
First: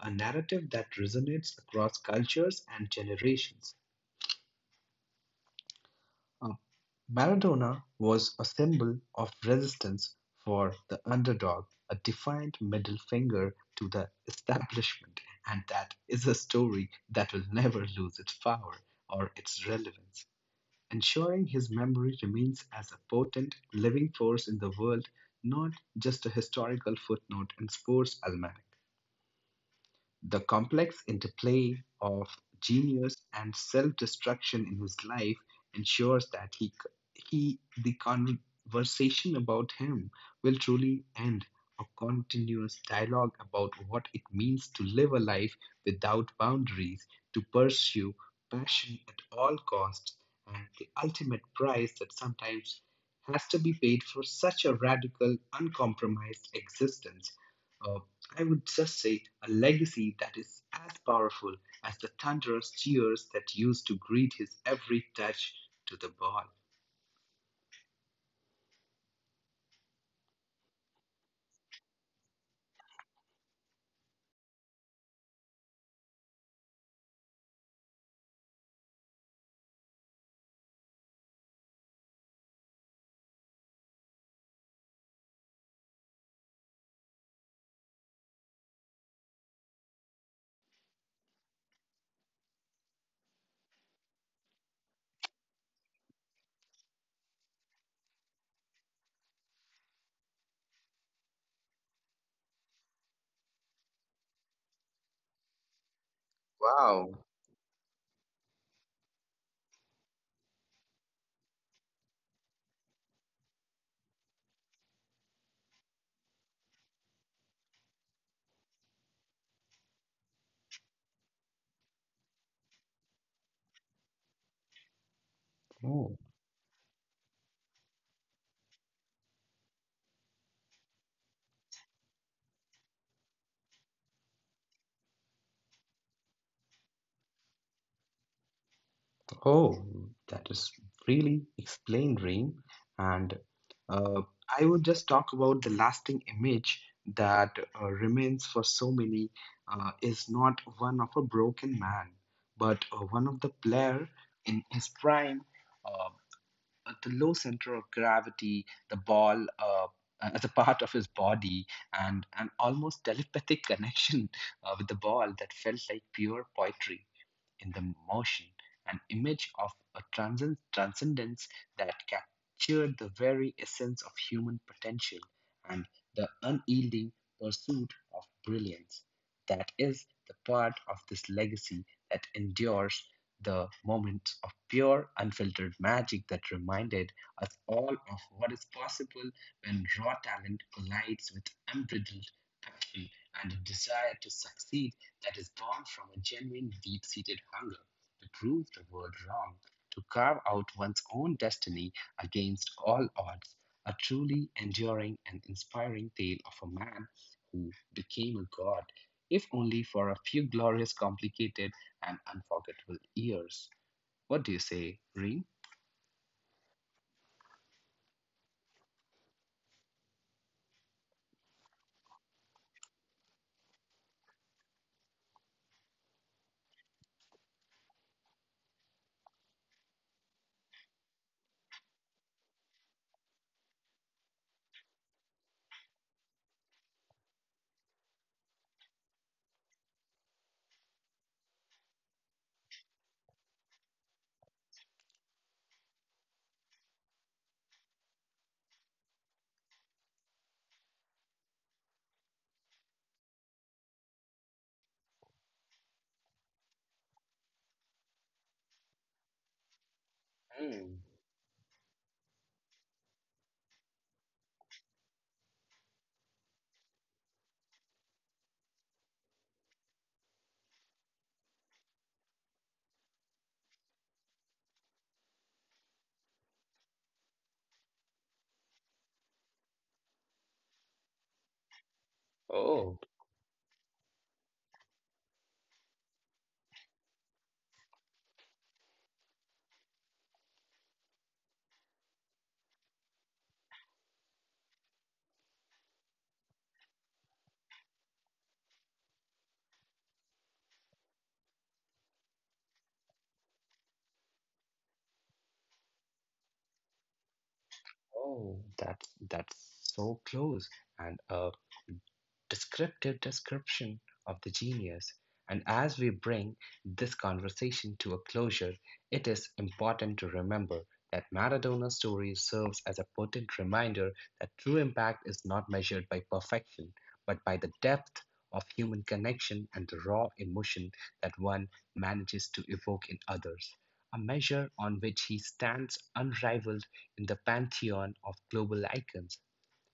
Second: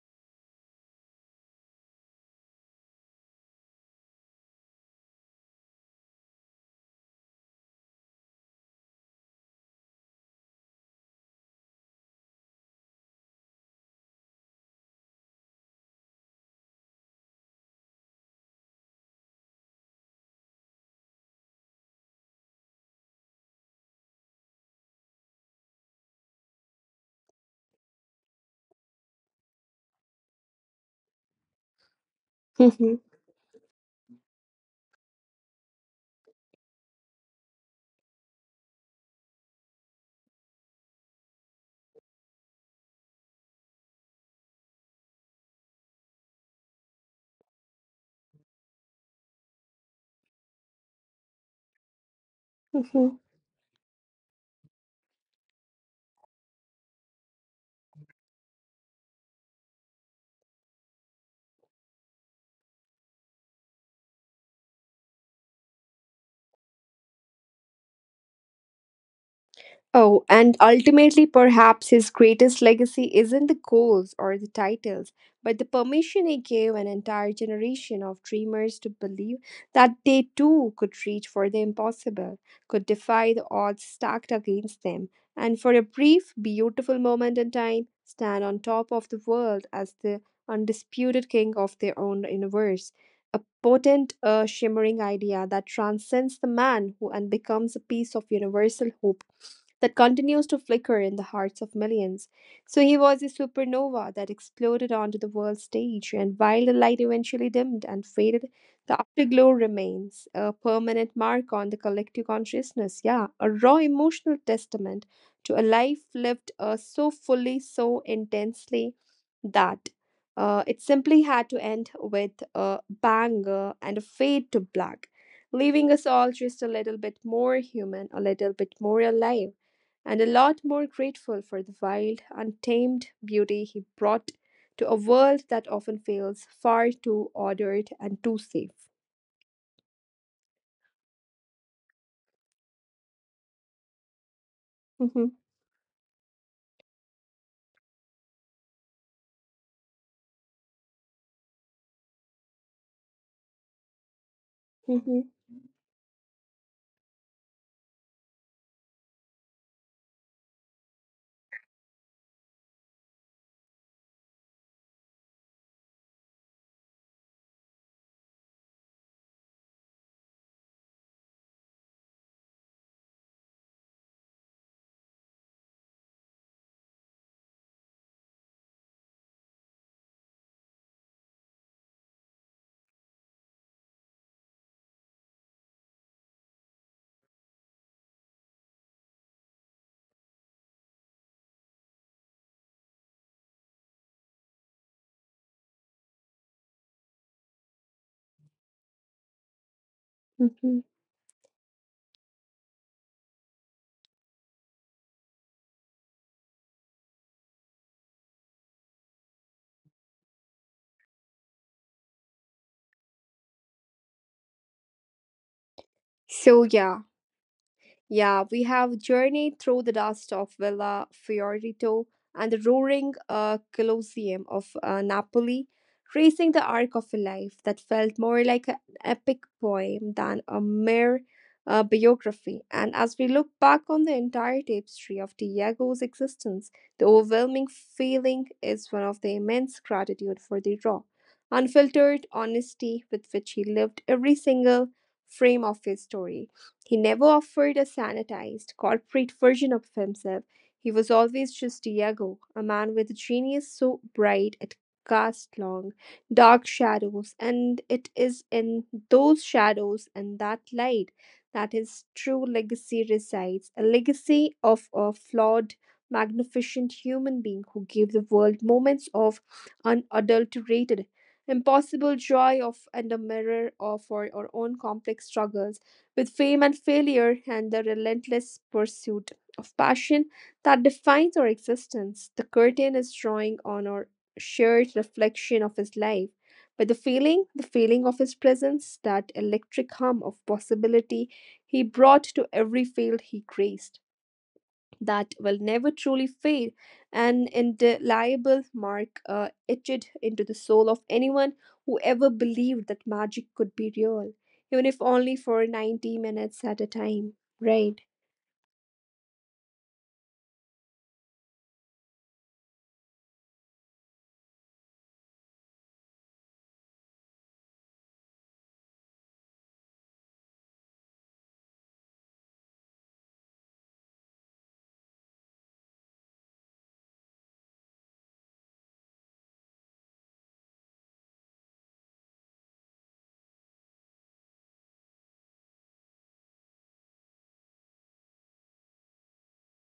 a narrative that resonates across cultures and generations. Uh, Maradona was a symbol of resistance for the underdog, a defiant middle finger to the establishment, and that is a story that will never lose its power or its relevance, ensuring his memory remains as a potent living force in the world, not just a historical footnote in sports almanac. The complex interplay of genius and self-destruction in his life ensures that he the conversation about him will truly end a continuous dialogue about what it means to live a life without boundaries, to pursue passion at all costs, and the ultimate price that sometimes Mhm. has to be paid for such a radical, uncompromised existence. uh, I would just say a legacy that is as powerful as the thunderous cheers that used to greet his every touch to the ball. Oh, and ultimately, perhaps his greatest legacy isn't the goals or the titles, but the permission he gave an entire generation of dreamers to believe that they too could reach for the impossible, could defy the odds stacked against them, and for a brief, beautiful moment in time, stand on top of the world as the undisputed king of their own universe. A potent, shimmering idea that transcends the man who and becomes a piece of universal hope that continues to flicker in the hearts of millions. So he was a supernova that exploded onto the world stage, and while the light Wow. eventually dimmed and faded, the afterglow remains a permanent mark on the collective consciousness. Yeah, a raw emotional testament to a life lived so fully, so intensely that it simply had to end with a bang and a fade to black, leaving us Oh, all just a little bit more human, a little bit more alive and a lot more grateful for the wild, untamed beauty he brought to a world that often feels far too ordered and too safe. oh, that is really explained, Reem. And uh, I would just Mhm, talk about the lasting image that remains for so many is not one of a broken man, but one of the player in his mhm, prime. Uh, the low center of gravity, the ball as a part of his body, and an almost telepathic connection with the ball that felt like pure poetry in the motion, an image of a transcend- transcendence that captured the very essence of human potential and the unyielding pursuit of brilliance. That is the part of this legacy that endures the moments of pure, unfiltered magic that reminded us all of what is possible when raw talent collides with unbridled passion and a desire to succeed that is born from a genuine deep seated hunger to prove the world wrong, to carve out mhm. one's own destiny against all odds. A truly enduring and inspiring tale of a man who became a god, if only for a few glorious, complicated, and unforgettable years. What do you say, Reem? So, yeah, yeah, we have journeyed through the dust of Villa Fiorito and the roaring Colosseum of Napoli, tracing the arc of a life that felt more like an epic poem than a mere biography. And as we look back on the entire tapestry of Diego's existence, the overwhelming feeling is one of the immense gratitude for the raw, unfiltered honesty with which he lived every single frame of his story. He never offered a sanitized, corporate version of himself. He was always just Diego, a man with a genius so bright it cast long, dark shadows, and it is in those shadows and that Hmm. light that his true legacy resides, a legacy of a flawed, magnificent human being who gave the world moments of unadulterated impossible joy of and a mirror of for our own complex struggles with fame and failure and the relentless pursuit of passion that defines our existence. The curtain Oh, is drawing on our shared reflection of his life. But the feeling of his presence, that electric hum of possibility he brought to every field he graced, that will never truly fade, an indelible mark etched into the soul of anyone who ever believed that magic could be real, even if only for 90 minutes at a time, right? oh, that's so close. And descriptive description of the genius, and as we bring this conversation to a closure, it is important to remember that Maradona's story serves as a potent reminder that true impact is not measured by perfection, but by the depth of human connection and the raw emotion that one manages to evoke in others, a measure on which he stands unrivaled in the pantheon of global icons.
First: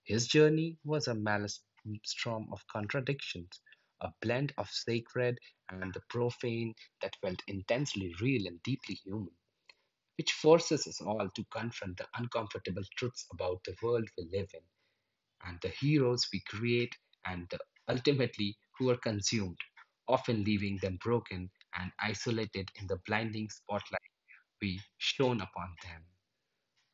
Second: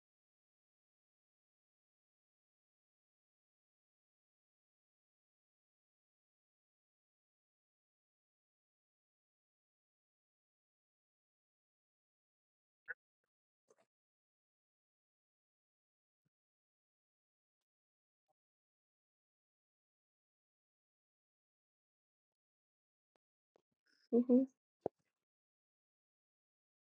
His journey was a maelstrom of contradictions, a blend of sacred and the profane that felt intensely real and deeply human, which forces us all to confront the uncomfortable truths about the world we live in and the heroes we create and the ultimately who are consumed, often leaving them broken and isolated in the blinding spotlight Hmm. we shone upon them.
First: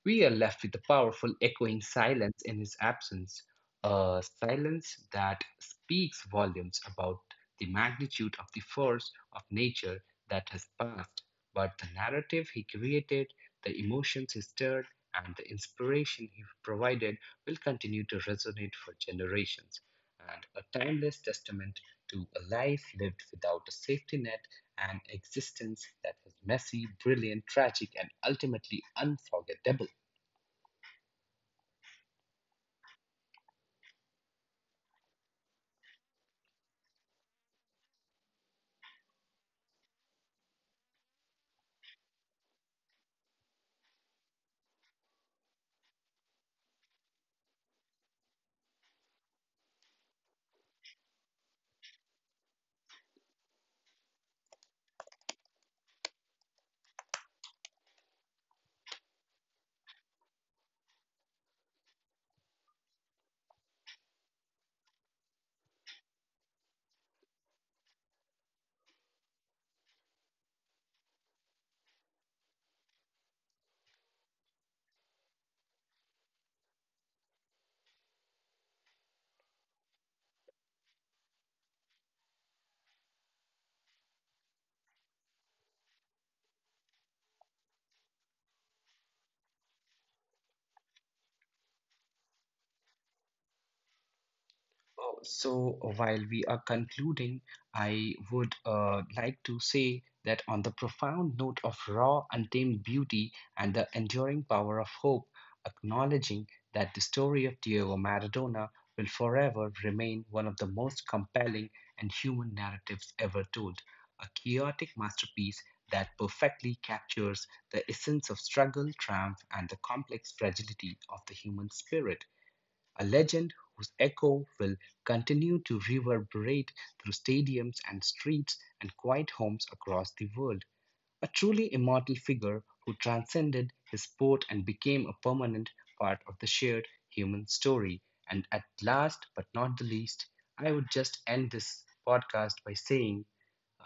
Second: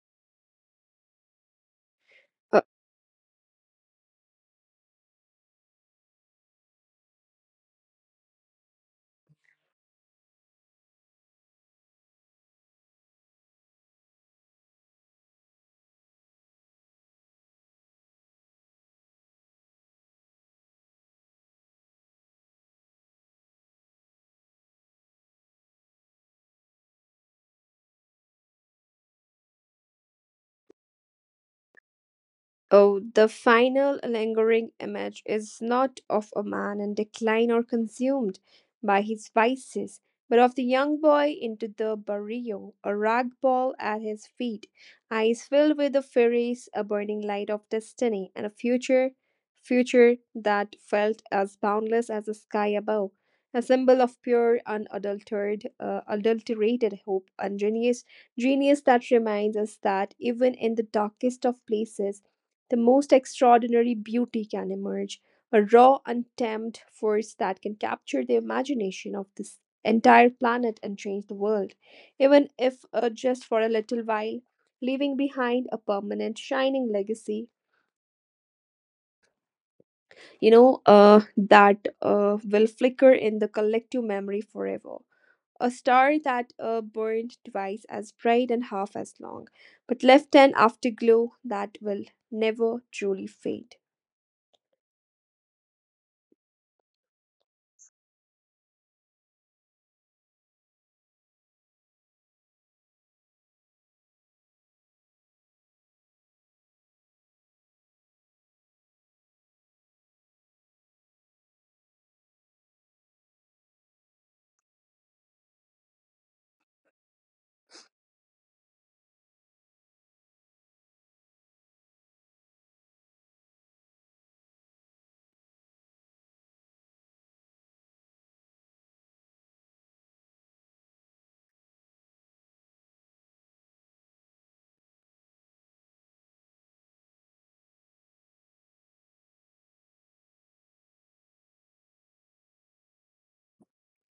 We are left with a powerful echoing silence in his absence, a silence that speaks volumes about the magnitude of the force of nature that has passed, but the narrative he created, the emotions he stirred, and the inspiration he provided will continue to resonate for generations, and a timeless testament to a life lived without a safety net an existence that was messy, brilliant, tragic, and ultimately unforgettable. Oh, the final lingering image is not of a man in decline or consumed by his vices, but of the young boy into the barrio, a rag ball at his feet, eyes filled with the furies, a burning light of destiny, and a future that felt as boundless as the sky above, a symbol of pure, adulterated hope and genius that reminds us that even in the darkest of places, the most extraordinary beauty can emerge, a raw, untamed force that can capture the imagination of this entire planet and change the world, even if just for a little while, leaving behind a permanent, shining legacy, that will flicker in the collective memory forever. A star that burned twice as bright and half as long, but left an afterglow that will never truly fade. While we are concluding, I would like to say that on the profound note of raw, untamed beauty and the enduring power of hope, acknowledging that the story of Diego Maradona will forever remain one of the most compelling and human narratives ever told, a chaotic masterpiece that perfectly captures the essence of struggle, triumph, and the complex fragility of the human spirit a legend whose echo will continue to reverberate through stadiums and streets and quiet homes across the world a truly immortal figure who transcended his sport and became a permanent part of the shared human story. And at last, but not the least, I would just end this podcast by saying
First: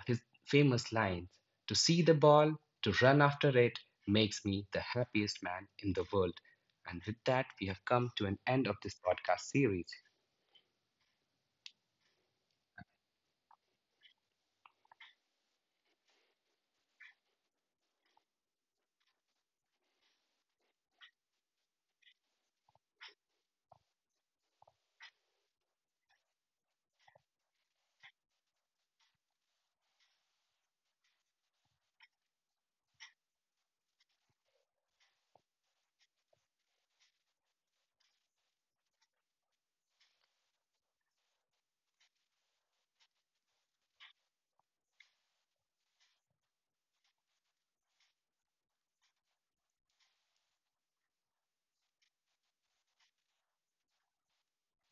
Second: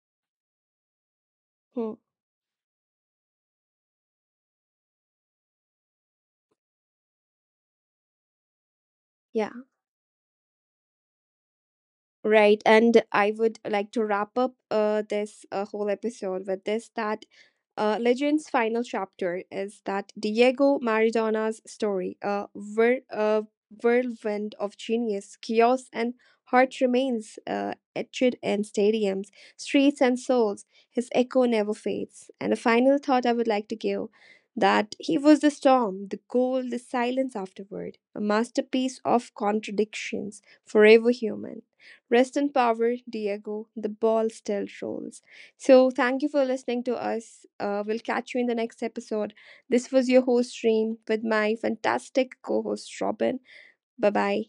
his famous lines. To Hmm. see the ball, to run after it, makes me the happiest man in the world. And with that, we have come to an end of this podcast Yeah. series. Right, and I would like to wrap up this whole episode with this, that Legend's final chapter is that Diego Maradona's story, a whirlwind of genius, chaos, and heart remains etched in stadiums, streets, and souls. His echo never fades. And a final thought I would like to give that he was the storm, the gold, the silence afterward, a masterpiece of contradictions, forever human. Rest in power, Diego. The ball still rolls. So, thank you for listening to us. We'll catch you in the next episode. This was your host, Reem, with my fantastic co host, Robin. Bye bye.